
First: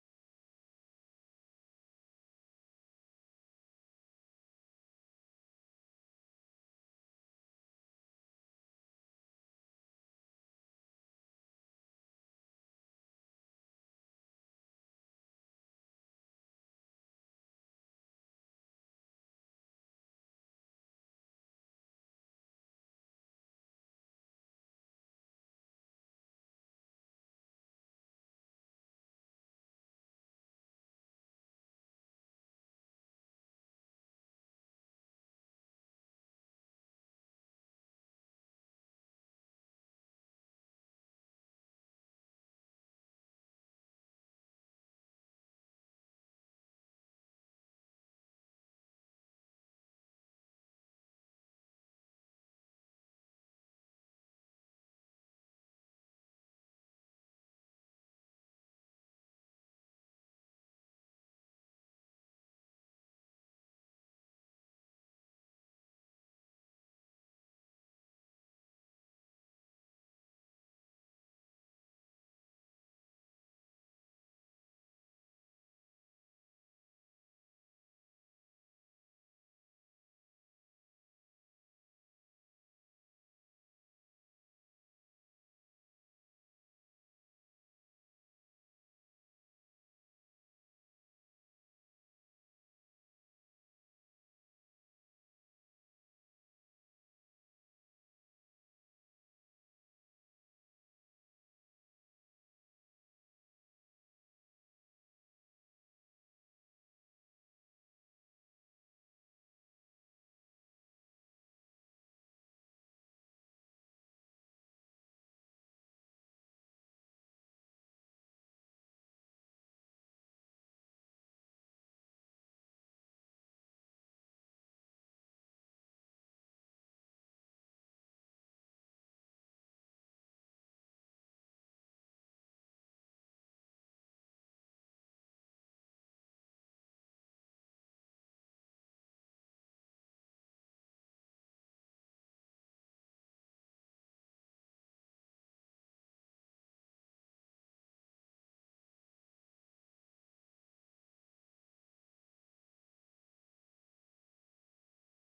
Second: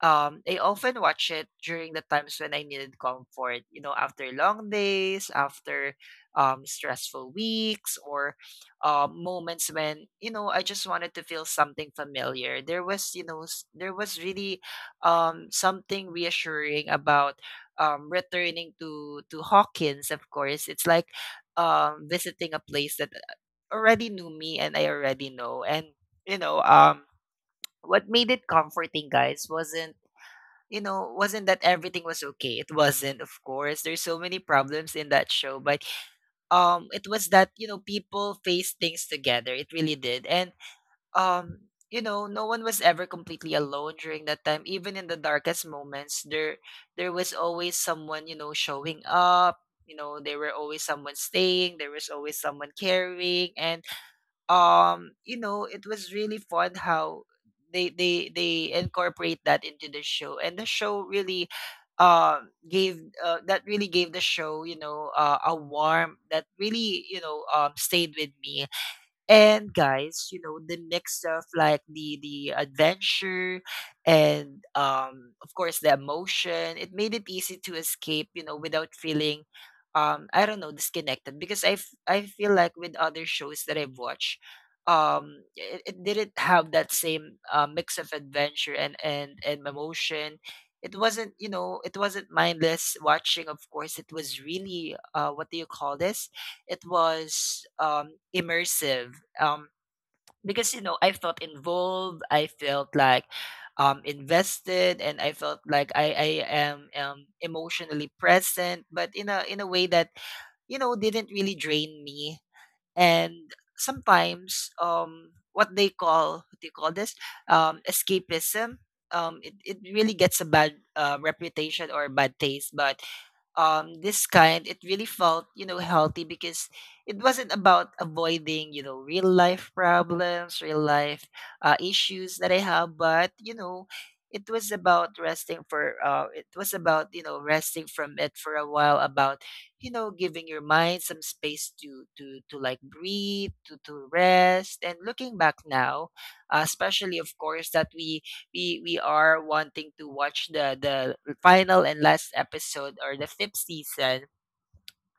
Speaker 1: um, I often watch it during the times when I needed comfort, you know, after long days, after um, stressful weeks, or uh, moments when, you know, I just wanted to feel something familiar. There was, you know, s- there was really um, something reassuring about um, returning to, to Hawkins, of course. It's like um, visiting a place that uh, already knew me and I already know. And, you know, um, what made it comforting, guys, wasn't you know, wasn't that everything was okay. It wasn't, of course. There's so many problems in that show, but um it was that, you know, people faced things together. It really did. And um you know, no one was ever completely alone during that time. Even in the darkest moments, there there was always someone, you know, showing up. You know, there were always someone staying, there was always someone caring and um you know it was really fun how they they they incorporate that into the show and the show really uh gave uh, that really gave the show you know uh, a warm that really you know um stayed with me and guys, you know, the mix of like the the adventure and um of course the emotion. It made it easy to escape, you know, without feeling um I don't know, disconnected because I f- I feel like with other shows that I've watched, um it, it didn't have that same uh, mix of adventure and and and emotion. It wasn't, you know, it wasn't mindless watching, of course. It was really uh what do you call this? It was um, immersive, um because you know I felt involved, I felt like um invested, and I felt like i i am um emotionally present, but in a in a way that you know didn't really drain me. And sometimes um what they call, what do you call this? Um escapism. um it, it really gets a bad uh, reputation or bad taste, but um this kind it really felt you know healthy because it wasn't about avoiding you know real life problems, real life uh, issues that I have, but you know it was about resting for uh it was about you know resting from it for a while, about you know giving your mind some space to to to like breathe, to to rest. And looking back now, uh, especially of course that we we we are wanting to watch the the final and last episode or the fifth season,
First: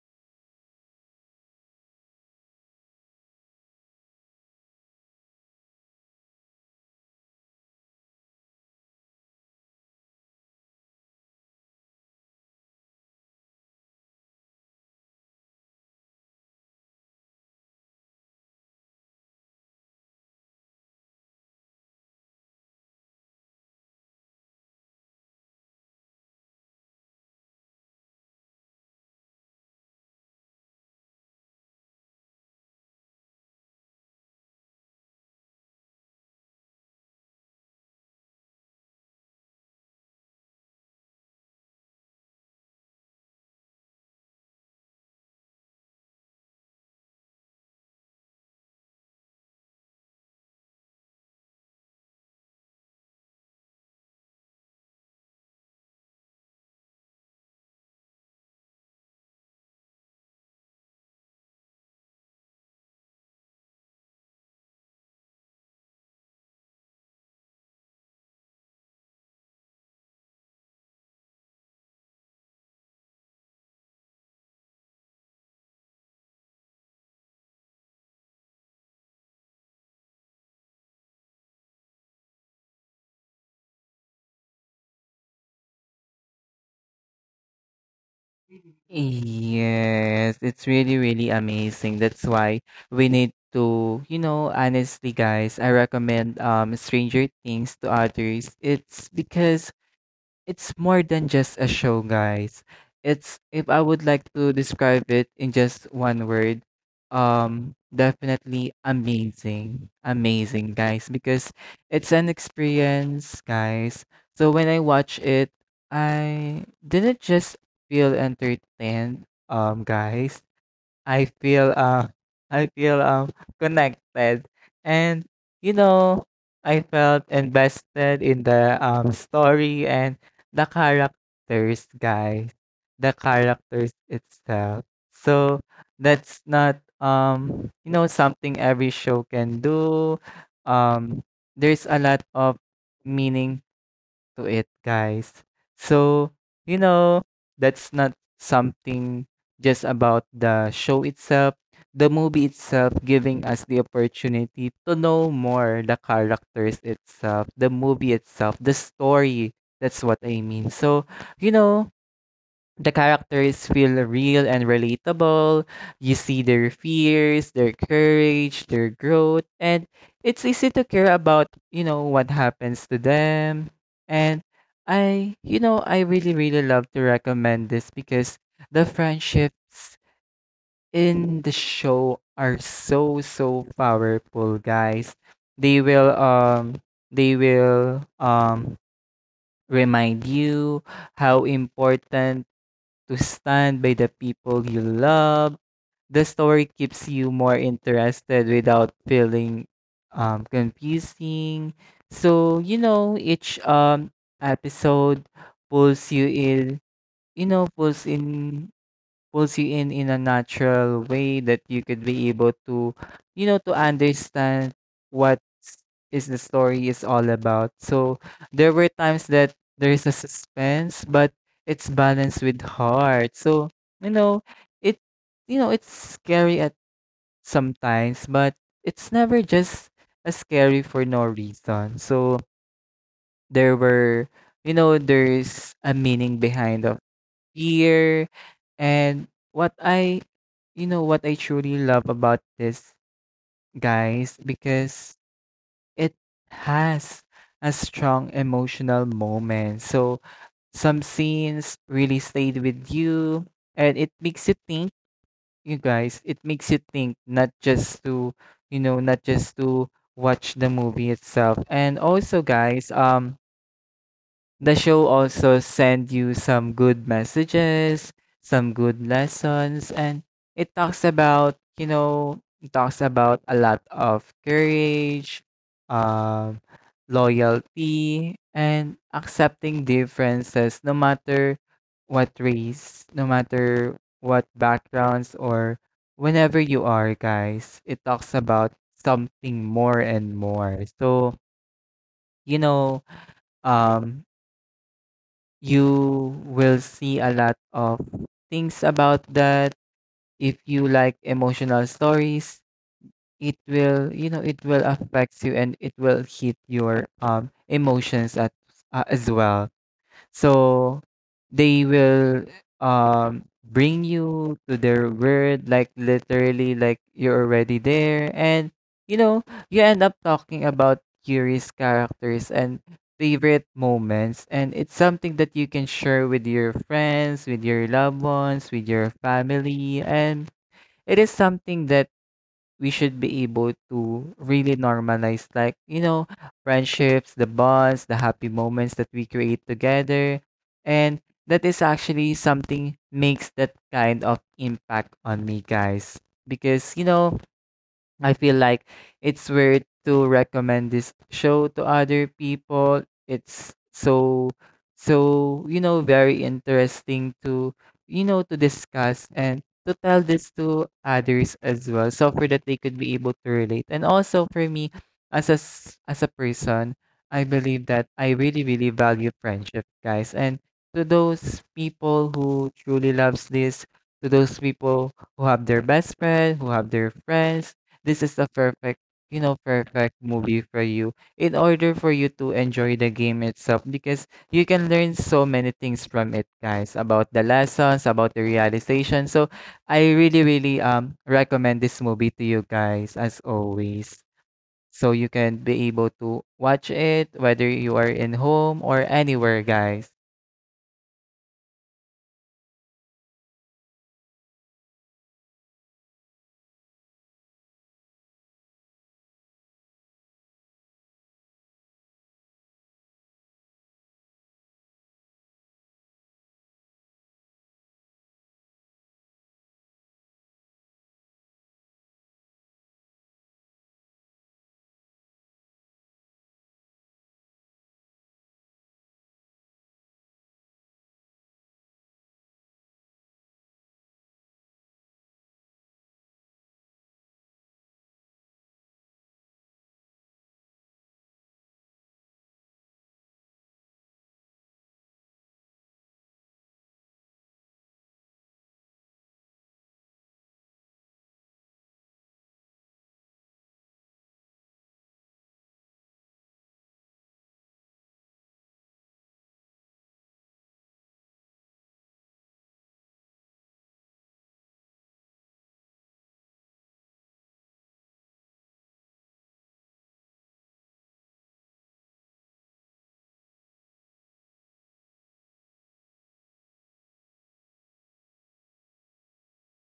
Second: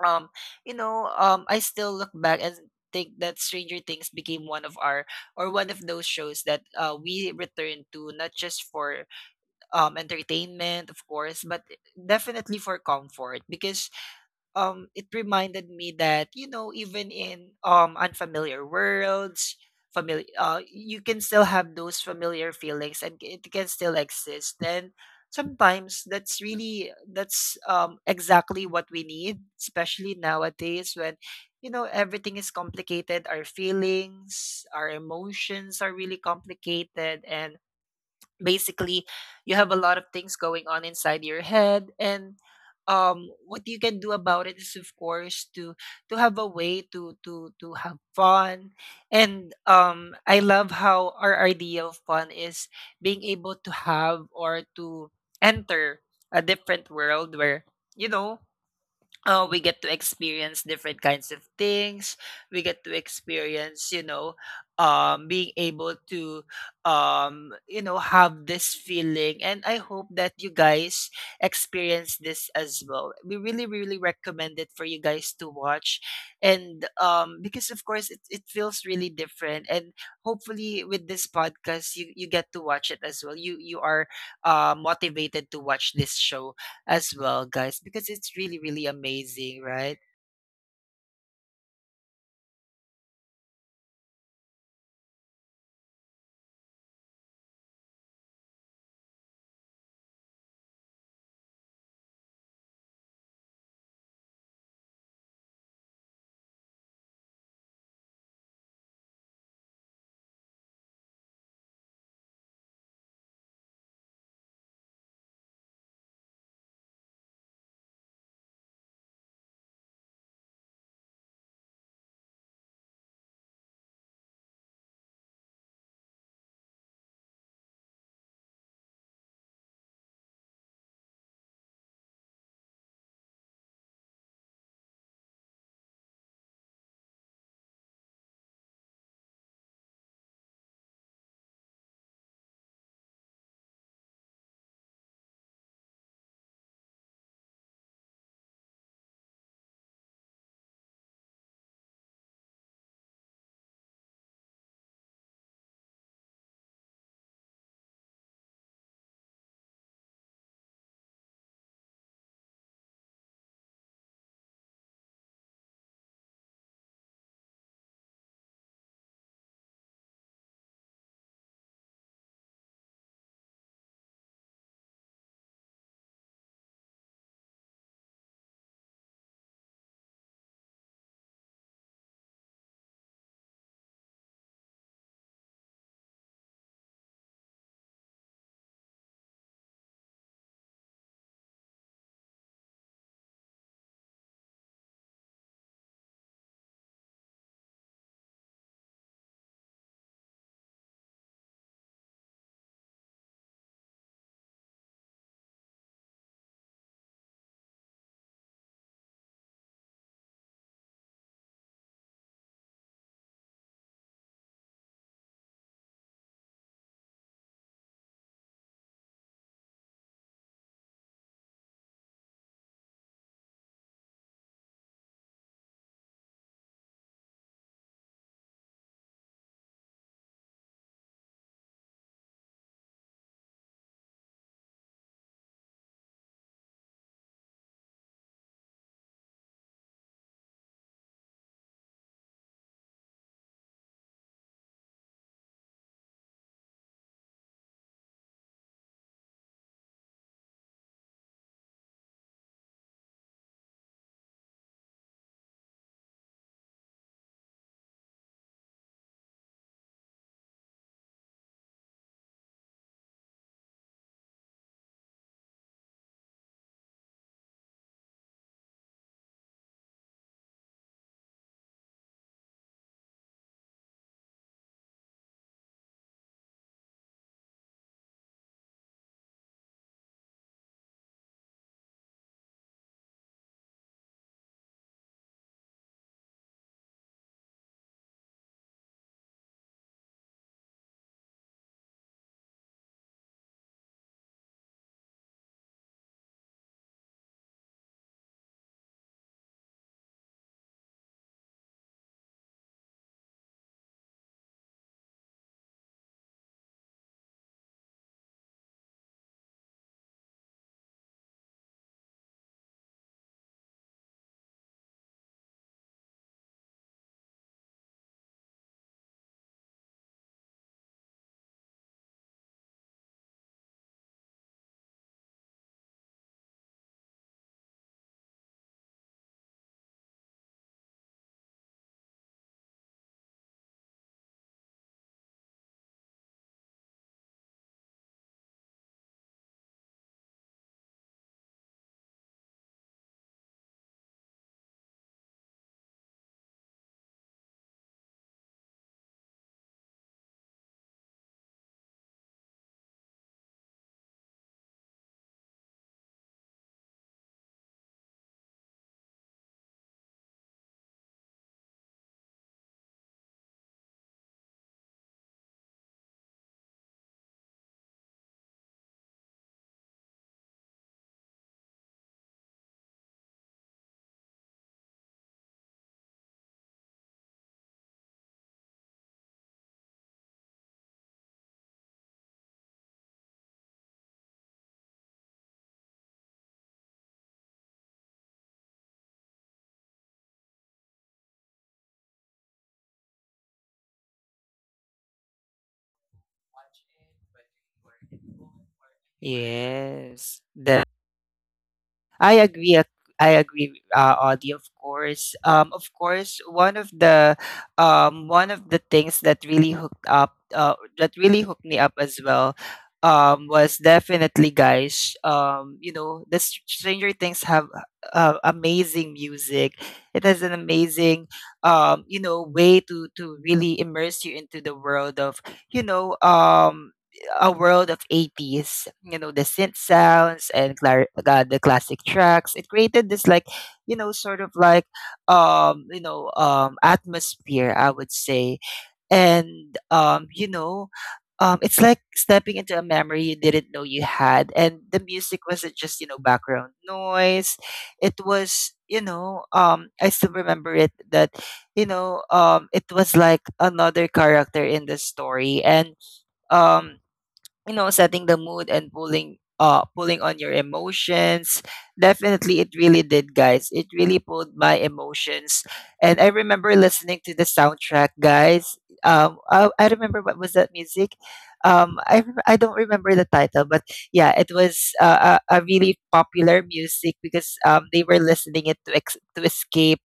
Speaker 1: um, you know, um, I still look back and think that Stranger Things became one of our, or one of those shows that uh, we return to, not just for um entertainment, of course, but definitely for comfort, because um it reminded me that you know even in um unfamiliar worlds, familiar uh you can still have those familiar feelings and it can still exist. And sometimes that's really, that's um exactly what we need, especially nowadays when you know everything is complicated, our feelings, our emotions are really complicated, and basically you have a lot of things going on inside your head. And um what you can do about it is of course to to have a way to to to have fun. And um I love how our idea of fun is being able to have, or to enter a different world where you know uh, we get to experience different kinds of things. We get to experience, you know, um, being able to, um, you know, have this feeling. And I hope that you guys experience this as well. We really, really recommend it for you guys to watch. And um, because of course, it, it feels really different. And hopefully, with this podcast, you, you get to watch it as well. You, you are uh, motivated to watch this show as well, guys, because it's really, really amazing, right?
Speaker 2: Yes, it's really, really amazing. That's why we need to, you know, honestly, guys, I recommend um Stranger Things to others. It's because it's more than just a show, guys. It's if I would like to describe it in just one word, um, definitely amazing. Amazing, guys, because it's an experience, guys. So when I watch it, I didn't just feel entertained, um, guys. I feel uh I feel um connected and you know I felt invested in the um story and the characters guys the characters itself so that's not um you know something every show can do um there's a lot of meaning to it, guys. So, you know, that's not something just about the show itself, the movie itself giving us the opportunity to know more the characters itself, the movie itself, the story. That's what I mean. So, you know, the characters feel real and relatable. You see their fears, their courage, their growth, and it's easy to care about, you know, what happens to them. And I, you know, I really, really love to recommend this because the friendships in the show are so, so powerful, guys. They will, um, they will, um, remind you how important to stand by the people you love. The story keeps you more interested without feeling um, confusing. So, you know, each um, episode pulls you in, you know, pulls in pulls you in in a natural way that you could be able to you know to understand what is the story is all about so there were times that there is a suspense but it's balanced with heart so you know it you know it's scary at sometimes but it's never just a scary for no reason so there were you know there's a meaning behind of beer. And what I, you know, what I truly love about this, guys, because it has a strong emotional moment. So some scenes really stayed with you and it makes you think, you guys, it makes you think not just to, you know, not just to watch the movie itself. And also, guys, um, the show also send you some good messages, some good lessons, and it talks about, you know, it talks about a lot of courage, um, loyalty, and accepting differences no matter what race, no matter what backgrounds, or whenever you are, guys. It talks about something more and more. So, you know, um you will see a lot of things about that. If you like emotional stories, it will, you know, it will affect you and it will hit your um emotions at uh, as well. So they will um bring you to their word, like literally like you're already there. And you know, you end up talking about curious characters and favorite moments and it's something that you can share with your friends, with your loved ones, with your family and it is something that we should be able to really normalize like, you know, friendships, the bonds, the happy moments that we create together. And that is actually something makes that kind of impact on me, guys. Because, you know, I feel like it's weird to recommend this show to other people. It's so so you know very interesting to you know to discuss and to tell this to others as well so for that they could be able to relate and also for me as a s- as a person I believe that I really really value friendship guys and to those people who truly loves this to those people who have their best friend who have their friends this is the perfect you know perfect movie for you in order for you to enjoy the game itself because you can learn so many things from it guys about the lessons about the realization so I really really um recommend this movie to you guys as always so you can be able to watch it whether you are in home or anywhere guys.
Speaker 1: Yes, I agree. ac- I agree, uh, Audie. Of course, um, of course, one of the, um, one of the things that really hooked up, uh, that really hooked me up as well, um, was definitely, guys. Um, you know, the Str- Stranger Things have uh, amazing music. It has an amazing, um, you know, way to to really immerse you into the world of, you know, um, a world of eighties, you know, the synth sounds and clar- uh, the classic tracks. It created this like, you know, sort of like um, you know, um atmosphere, I would say. And um, you know, um, it's like stepping into a memory you didn't know you had. And the music wasn't just, you know, background noise. It was, you know, um, I still remember it that, you know, um, it was like another character in the story. And um you know, setting the mood and pulling uh pulling on your emotions. Definitely it really did, guys. It really pulled my emotions. And I remember listening to the soundtrack, guys. Um I, I remember, what was that music? Um I rem- I don't remember the title, but yeah, it was uh, a, a really popular music because um they were listening it to ex- to escape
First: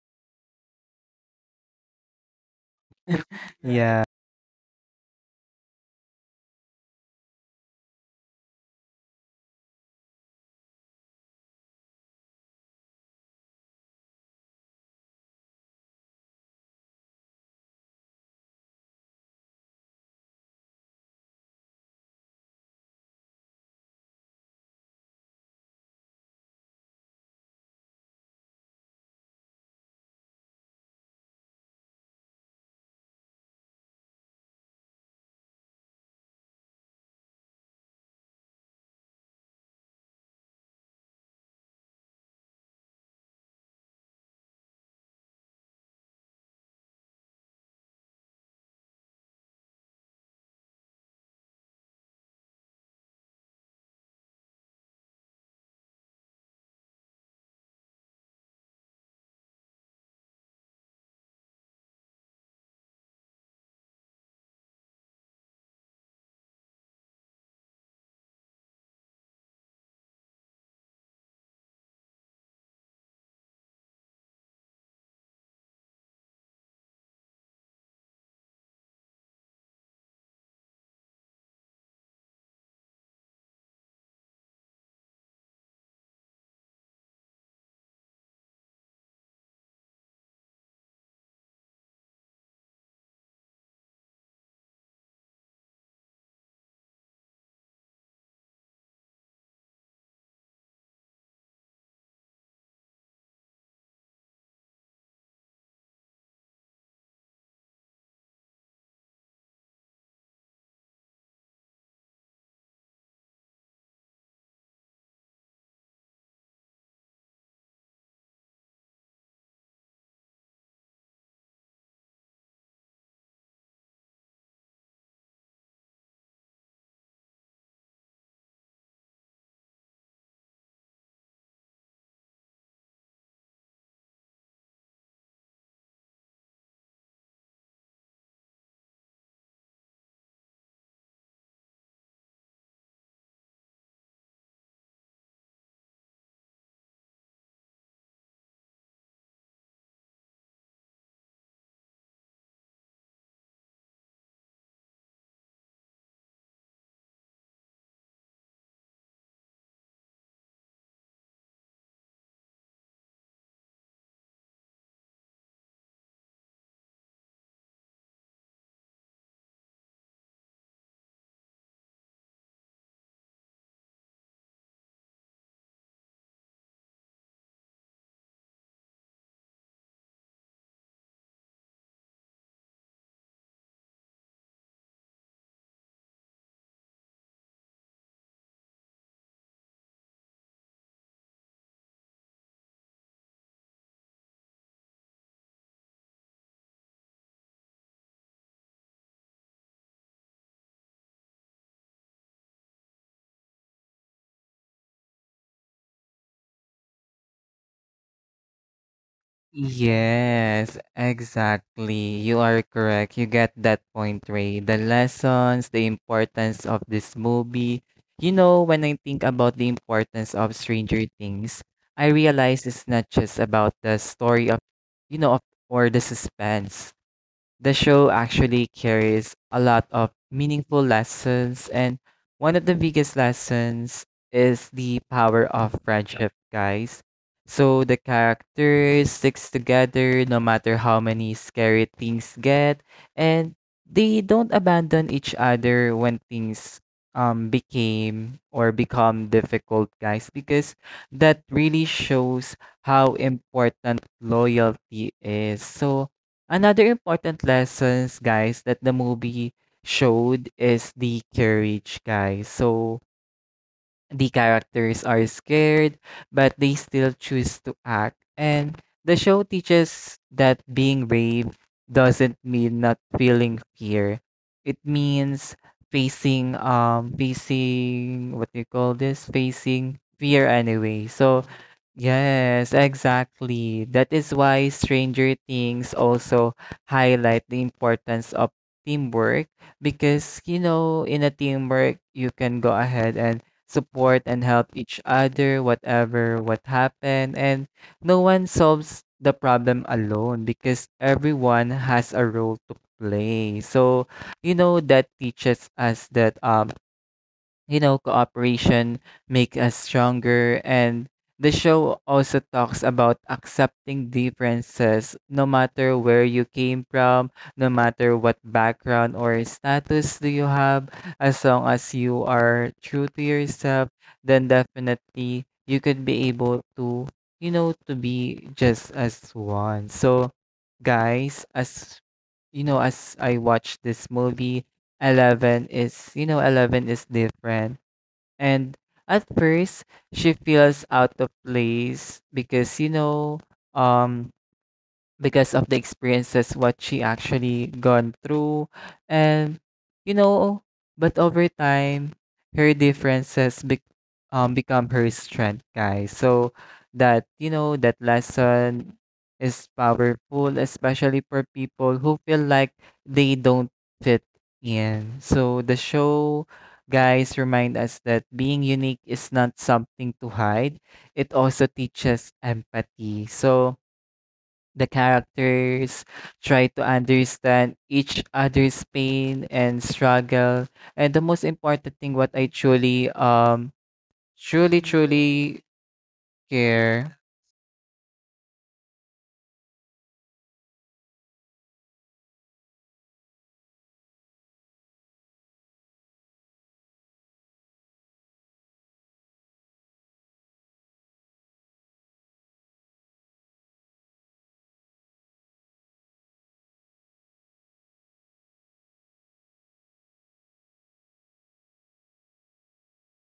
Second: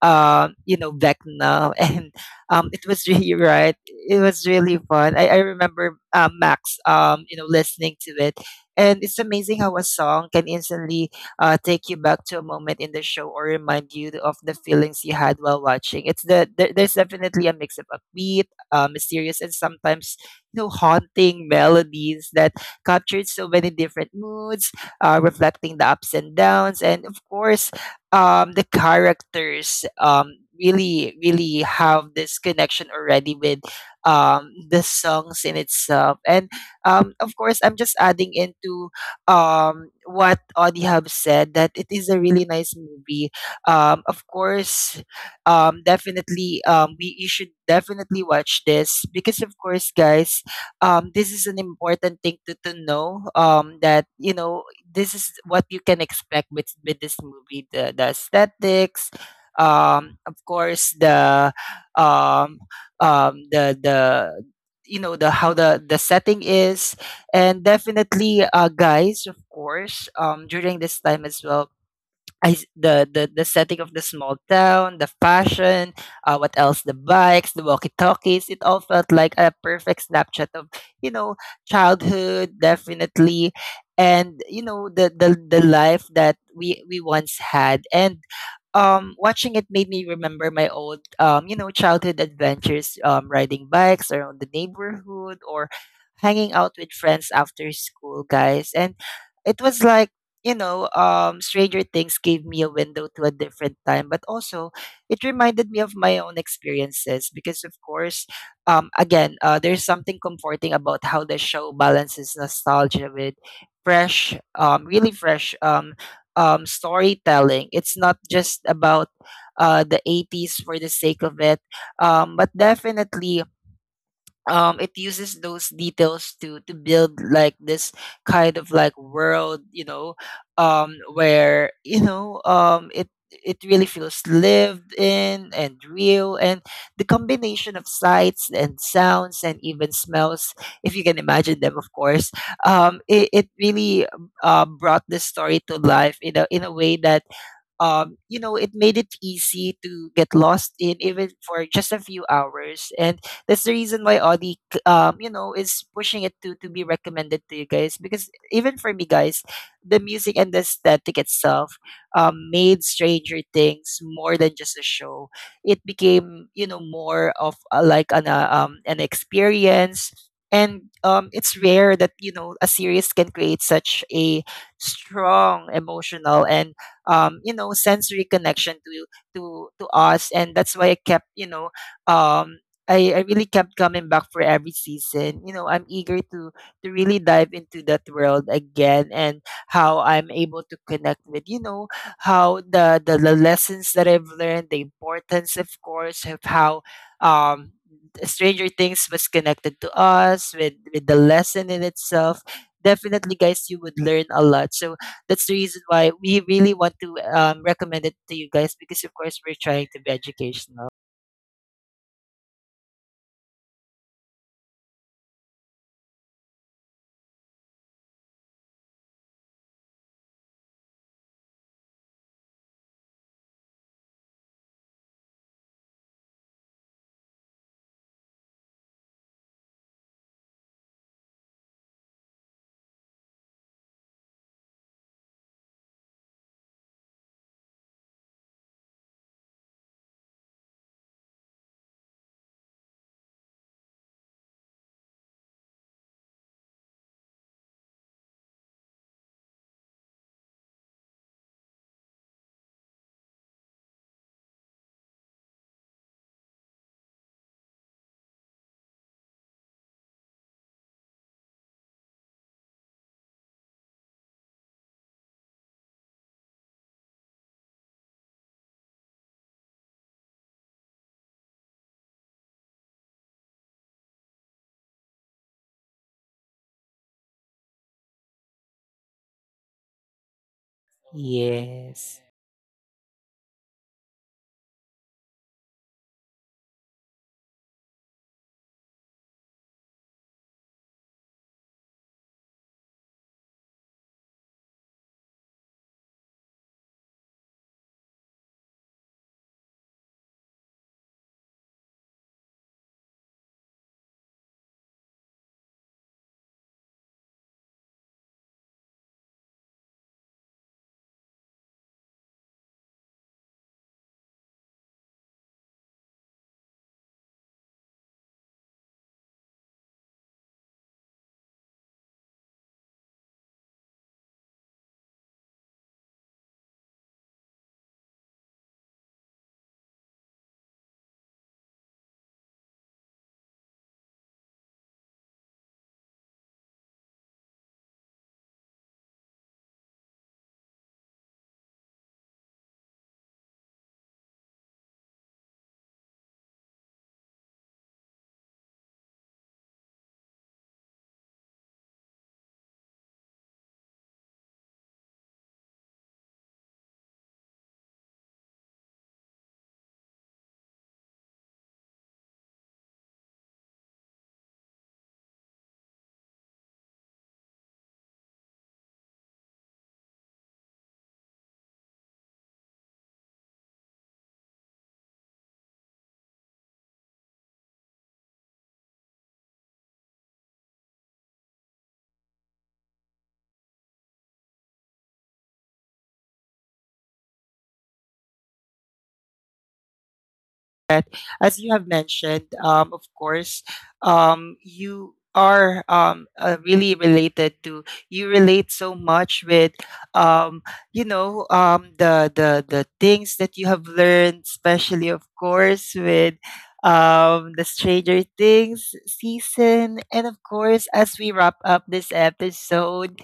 Speaker 1: um you know Vecna. (laughs) And um, it was (laughs) really right.
Speaker 2: Yeah.
Speaker 1: It was really fun. I, I remember uh, Max, um, you know, listening to it, and it's amazing how a song can instantly uh, take you back to a moment in the show or remind you of the feelings you had while watching. It's the there, there's definitely a mix of upbeat, uh, mysterious, and sometimes you know haunting melodies that captured so many different moods, uh, reflecting the ups and downs, and of course um, the characters um, really really have this connection already with um, the songs in itself. And um, of course I'm just adding into um, what Audie have said, that it is a really nice movie, um, of course. um, definitely, um, we you should definitely watch this, because of course guys, um, this is an important thing to, to know um, that you know this is what you can expect with with this movie, the, the aesthetics, um of course the um um the the you know the how the the setting is. And definitely uh guys, of course um during this time as well, I s the the the setting of the small town, the fashion, uh, what else? The bikes, the walkie-talkies. It all felt like a perfect snapshot of you know childhood, definitely, and you know the the the life that we we once had. And um, watching it made me remember my old, um, you know, childhood adventures, um, riding bikes around the neighborhood or hanging out with friends after school, guys. And it was like, you know, um, Stranger Things gave me a window to a different time, but also it reminded me of my own experiences because, of course, um, again, uh, there's something comforting about how the show balances nostalgia with fresh, um, really fresh um, um, storytelling. It's not just about uh, the eighties for the sake of it, um, but definitely um it uses those details to to build like this kind of like world, you know, um where you know um it it really feels lived in and real, and the combination of sights and sounds and even smells, if you can imagine them of course, um it, it really um, uh, brought this story to life in a in a way that um, you know, it made it easy to get lost in even for just a few hours. And that's the reason why Audi, c- um, you know, is pushing it to, to be recommended to you guys. Because even for me, guys, the music and the aesthetic itself um, made Stranger Things more than just a show. It became, you know, more of a, like an, uh, um, an experience. And um, it's rare that, you know, a series can create such a strong emotional and um, you know sensory connection to to to us. And that's why I kept, you know, um I, I really kept coming back for every season. You know, I'm eager to to really dive into that world again, and how I'm able to connect with, you know, how the the, the lessons that I've learned, the importance of course of how um Stranger Things was connected to us with with the lesson in itself. Definitely guys you would learn a lot. So that's the reason why we really want to um, recommend it to you guys because, of course, we're trying to be
Speaker 2: Yes,
Speaker 1: educational.
Speaker 2: exactly. You are correct. You get that point, Ray. The lessons, the importance of this movie. You know, when I think about the importance of Stranger Things, I realize it's not just about the story of, you know, of, or the suspense. The show actually carries a lot of meaningful lessons, and one of the biggest lessons is the power of friendship, guys. So the characters sticks together no matter how many scary things get, and they don't abandon each other when things um became or become difficult, guys, because that really shows how important loyalty is. So another important lessons, guys, that the movie showed is the courage, guys. So the characters are scared, but they still choose to act. And the show teaches that being brave doesn't mean not feeling fear. It means facing um facing what do you call this? Facing fear anyway. So
Speaker 1: Yes.
Speaker 2: yes, exactly. That is why Stranger Things also highlight the importance of teamwork, because you know, in a teamwork you can go ahead and support and help each other whatever what happened, and no one solves the problem alone because everyone has a role to play. So you know, that teaches us that um you know, cooperation make us stronger. And the show also talks about accepting differences, no matter where you came from, no matter what background or status do you have, as long as you are true to yourself, then definitely you could be able to, you know, to be just as one. So, guys, as you know, as I watched this movie, Eleven is, you know, eleven is different. And at first, she feels out of place because, you know, um, because of the experiences what she actually gone through, and you know, but over time her differences be- um, become her strength, guys. So that, you know, that lesson is powerful, especially for people who feel like they don't fit in. So the show, guys, remind us that being unique is not something to hide. It also teaches empathy. So the characters try to understand each other's pain and struggle. And the most important thing what I truly um truly truly care.
Speaker 1: As you have mentioned, um, of course, um, you are um, uh, really related to, you relate so much with, um, you know, um, the, the, the things that you have learned, especially, of course, with um, the Stranger Things season. And of course, as we wrap up this episode,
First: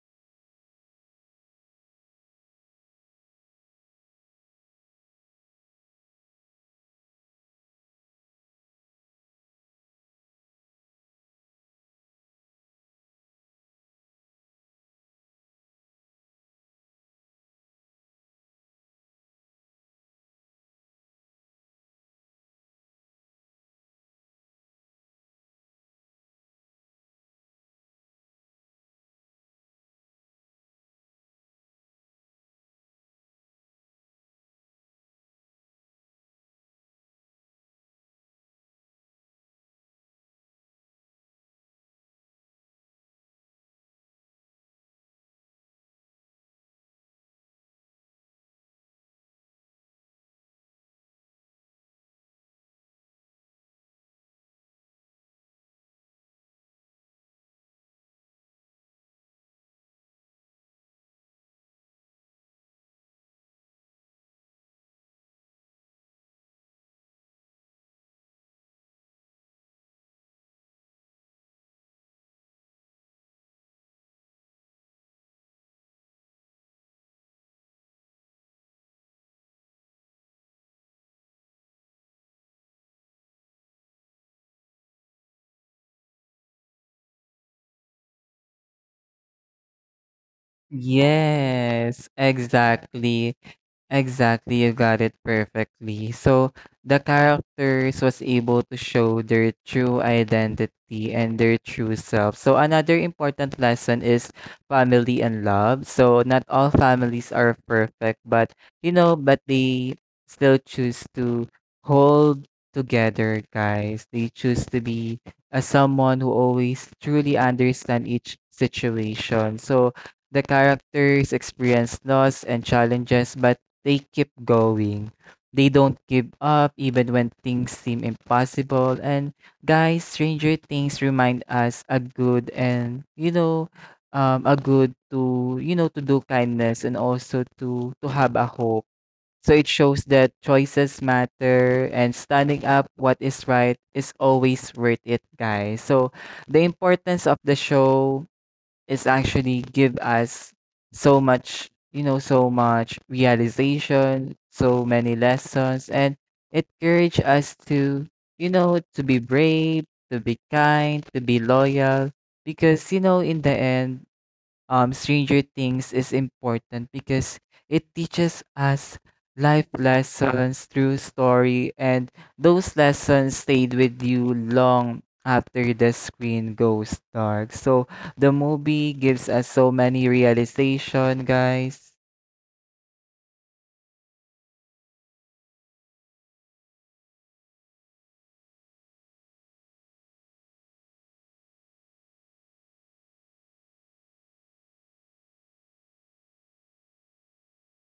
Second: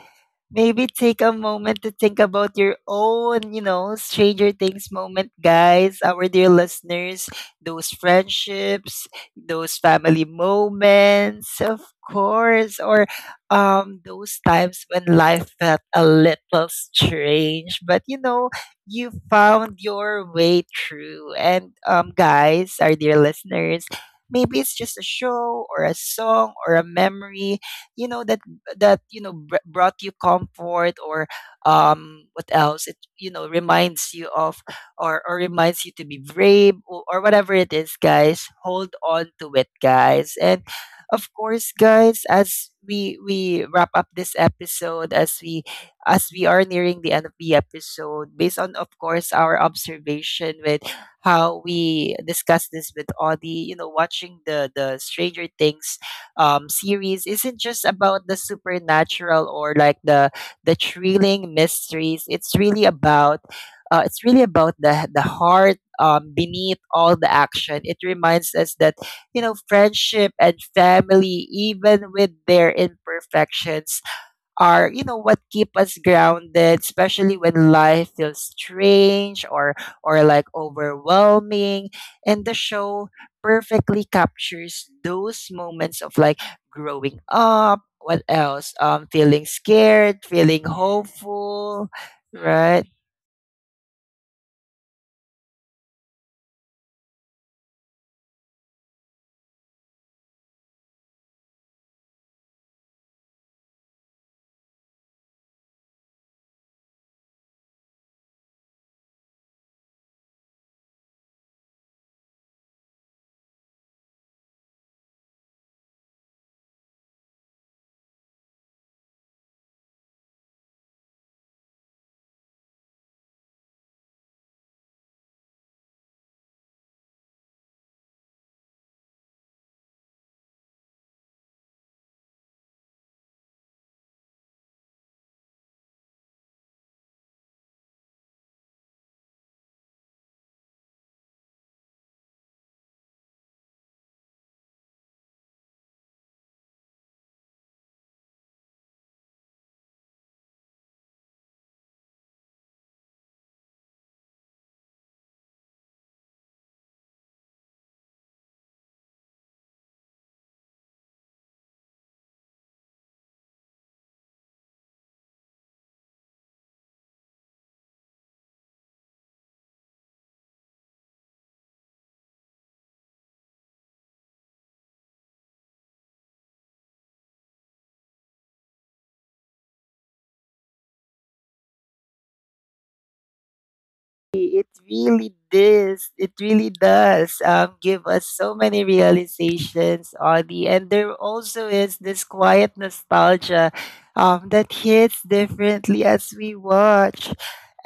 Speaker 1: maybe take a moment to think about your own, you know, Stranger Things moment, guys. Our dear listeners, those friendships, those family moments, of course, or um, those times when life felt a little strange, but you know, you found your way through. And um, guys, our dear listeners, maybe it's just a show or a song or a memory you know that that you know br- brought you comfort or um what else it you know reminds you of, or or reminds you to be brave, or, or whatever it is, guys. Hold on to it, guys. And of course, guys, as we we wrap up this episode, as we as we are nearing the end of the episode, based on, of course, our observation with how we discussed this with Audie. You know watching the the Stranger Things um, series isn't just about the supernatural or like the the thrilling mysteries. It's really about, uh, it's really about the the heart, um, beneath all the action. It reminds us that you know friendship and family, even with their imperfections, are you know what keep us grounded, especially when life feels strange or or like overwhelming. And the show perfectly captures those moments of, like, growing up, what else, um feeling scared, feeling hopeful,
Speaker 2: Yes,
Speaker 1: right?
Speaker 2: exactly. Exactly, you got it perfectly. So the characters was able to show their true identity and their true self. So another important lesson is family and love. So not all families are perfect, but you know, but they still choose to hold together, guys. They choose to be a someone who always truly understand each situation. So the characters experience loss and challenges, but they keep going. They don't give up even when things seem impossible. And guys, Stranger Things remind us a good and you know, um, a good to you know, to do kindness and also to to have a hope. So it shows that choices matter and standing up what is right is always worth it, guys. So the importance of the show, it's actually give us so much, you know, so much realization, so many lessons, and it encourage us to, you know, to be brave, to be kind, to be loyal. Because you know, in the end, um, Stranger Things is important because it teaches us life lessons through story, and those lessons stayed with you long after the screen goes dark. So the movie gives us so many realization, guys.
Speaker 1: It really does. It really does, um, give us so many realizations, Audie. And there also is this quiet nostalgia um, that hits differently as we watch.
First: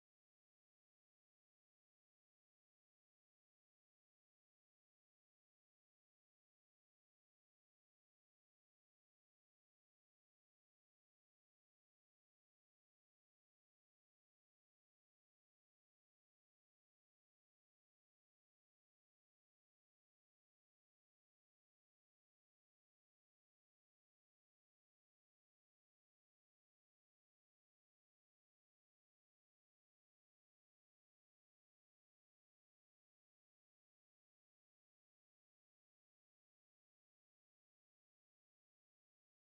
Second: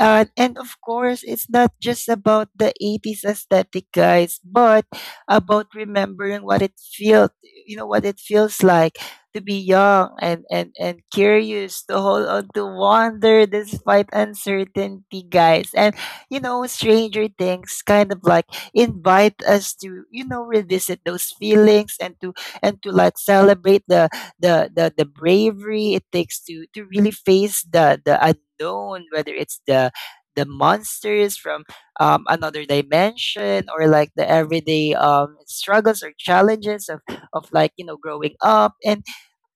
Speaker 1: Uh, and of course, it's not just about the eighties aesthetic, guys, but about remembering what it felt, you know, what it feels like to be young and, and, and curious, to hold on to wonder despite uncertainty, guys. And you know, Stranger Things kind of like invite us to, you know, revisit those feelings and to and to like celebrate the the the, the bravery it takes to to really face the the unknown, whether it's the the monsters from, um, another dimension, or like the everyday um, struggles or challenges of, of like, you know growing up. and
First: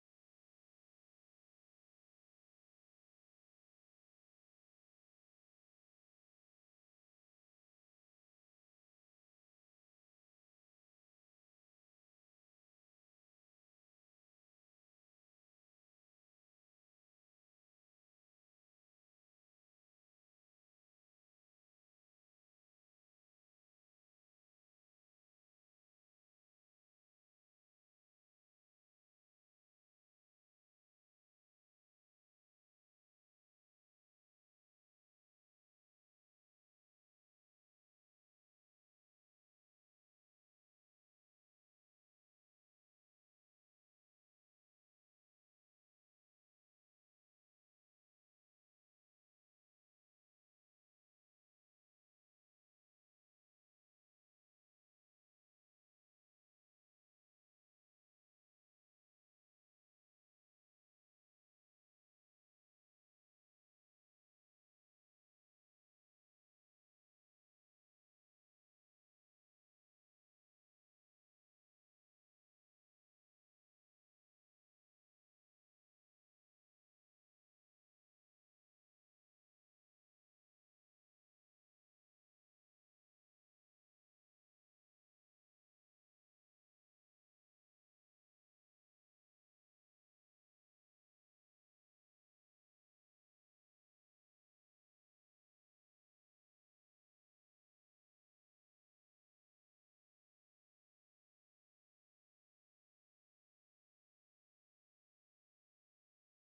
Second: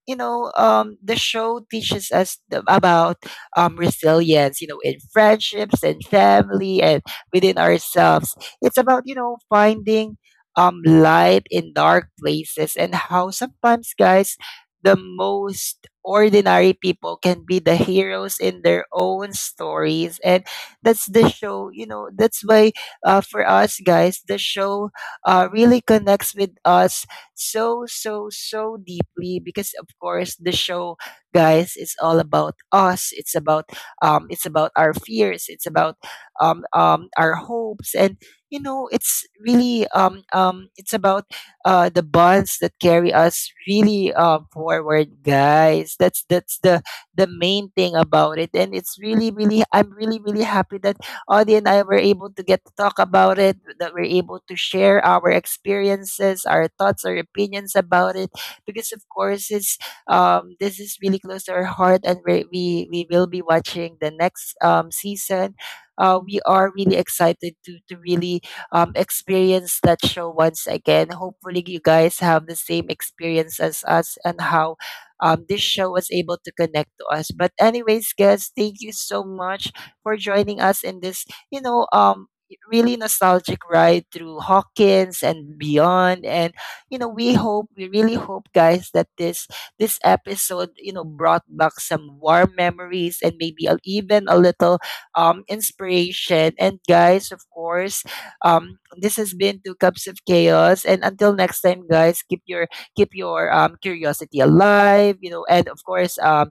Speaker 1: you know, um, the show teaches us, the, about, um, resilience, you know, in friendships and family and within ourselves. It's about, you know, finding, um, light in dark places, and how sometimes, guys, the most ordinary people can be the heroes in their own stories. And that's the show, you know, that's why, uh, for us, guys, the show, uh, really connects with us so, so, so deeply, because, of course, the show, guys, it's all about us. It's about, um, it's about our fears. It's about, um, um, our hopes. And you know, it's really um, um, it's about uh, the bonds that carry us really, uh, forward, guys. That's that's the the main thing about it. And it's really, really, I'm really, really happy that Audie and I were able to get to talk about it, that we're able to share our experiences, our thoughts, our opinions about it, because, of course, it's um, this is really close to our heart, and we we we will be watching the next, um, season. Uh, we are really excited to to really, um, experience that show once again. Hopefully, you guys have the same experience as us, and how, um, this show was able to connect to us. But anyways, guys, thank you so much for joining us in this, you know, um, really nostalgic ride through Hawkins and beyond. And you know, we hope, we really hope, guys, that this this episode, you know, brought back some warm memories, and maybe a, even a little um inspiration. And, guys, of course, um, this has been Two Cups of Chaos. And until next time, guys, keep your keep your um curiosity alive. You know, and of course, um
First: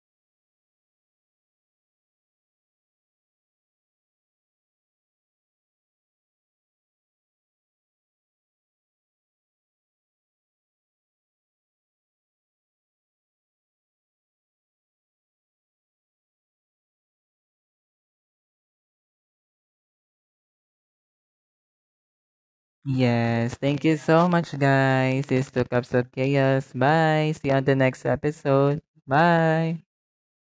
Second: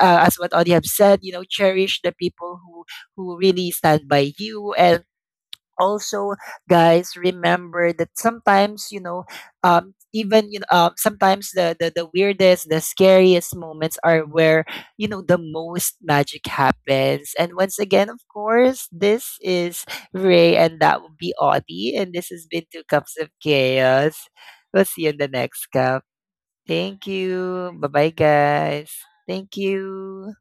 Speaker 1: uh, as what Audie have said, you know, cherish the people who who really stand by you. And also, guys, remember that sometimes, you know um even, you know uh, sometimes, the, the the weirdest, the scariest moments are where you know the most magic happens. And once again, of course, this is Ray, and that would be Audie, and this has been Two Cups of
Speaker 2: Yes, thank you so
Speaker 1: Chaos.
Speaker 2: much,
Speaker 1: We'll see you in
Speaker 2: guys.
Speaker 1: the
Speaker 2: This is Two
Speaker 1: next
Speaker 2: Cups of
Speaker 1: cup.
Speaker 2: Chaos.
Speaker 1: Thank
Speaker 2: Bye. See you on the
Speaker 1: you, bye
Speaker 2: next
Speaker 1: bye,
Speaker 2: episode.
Speaker 1: guys. Thank
Speaker 2: Bye.
Speaker 1: you.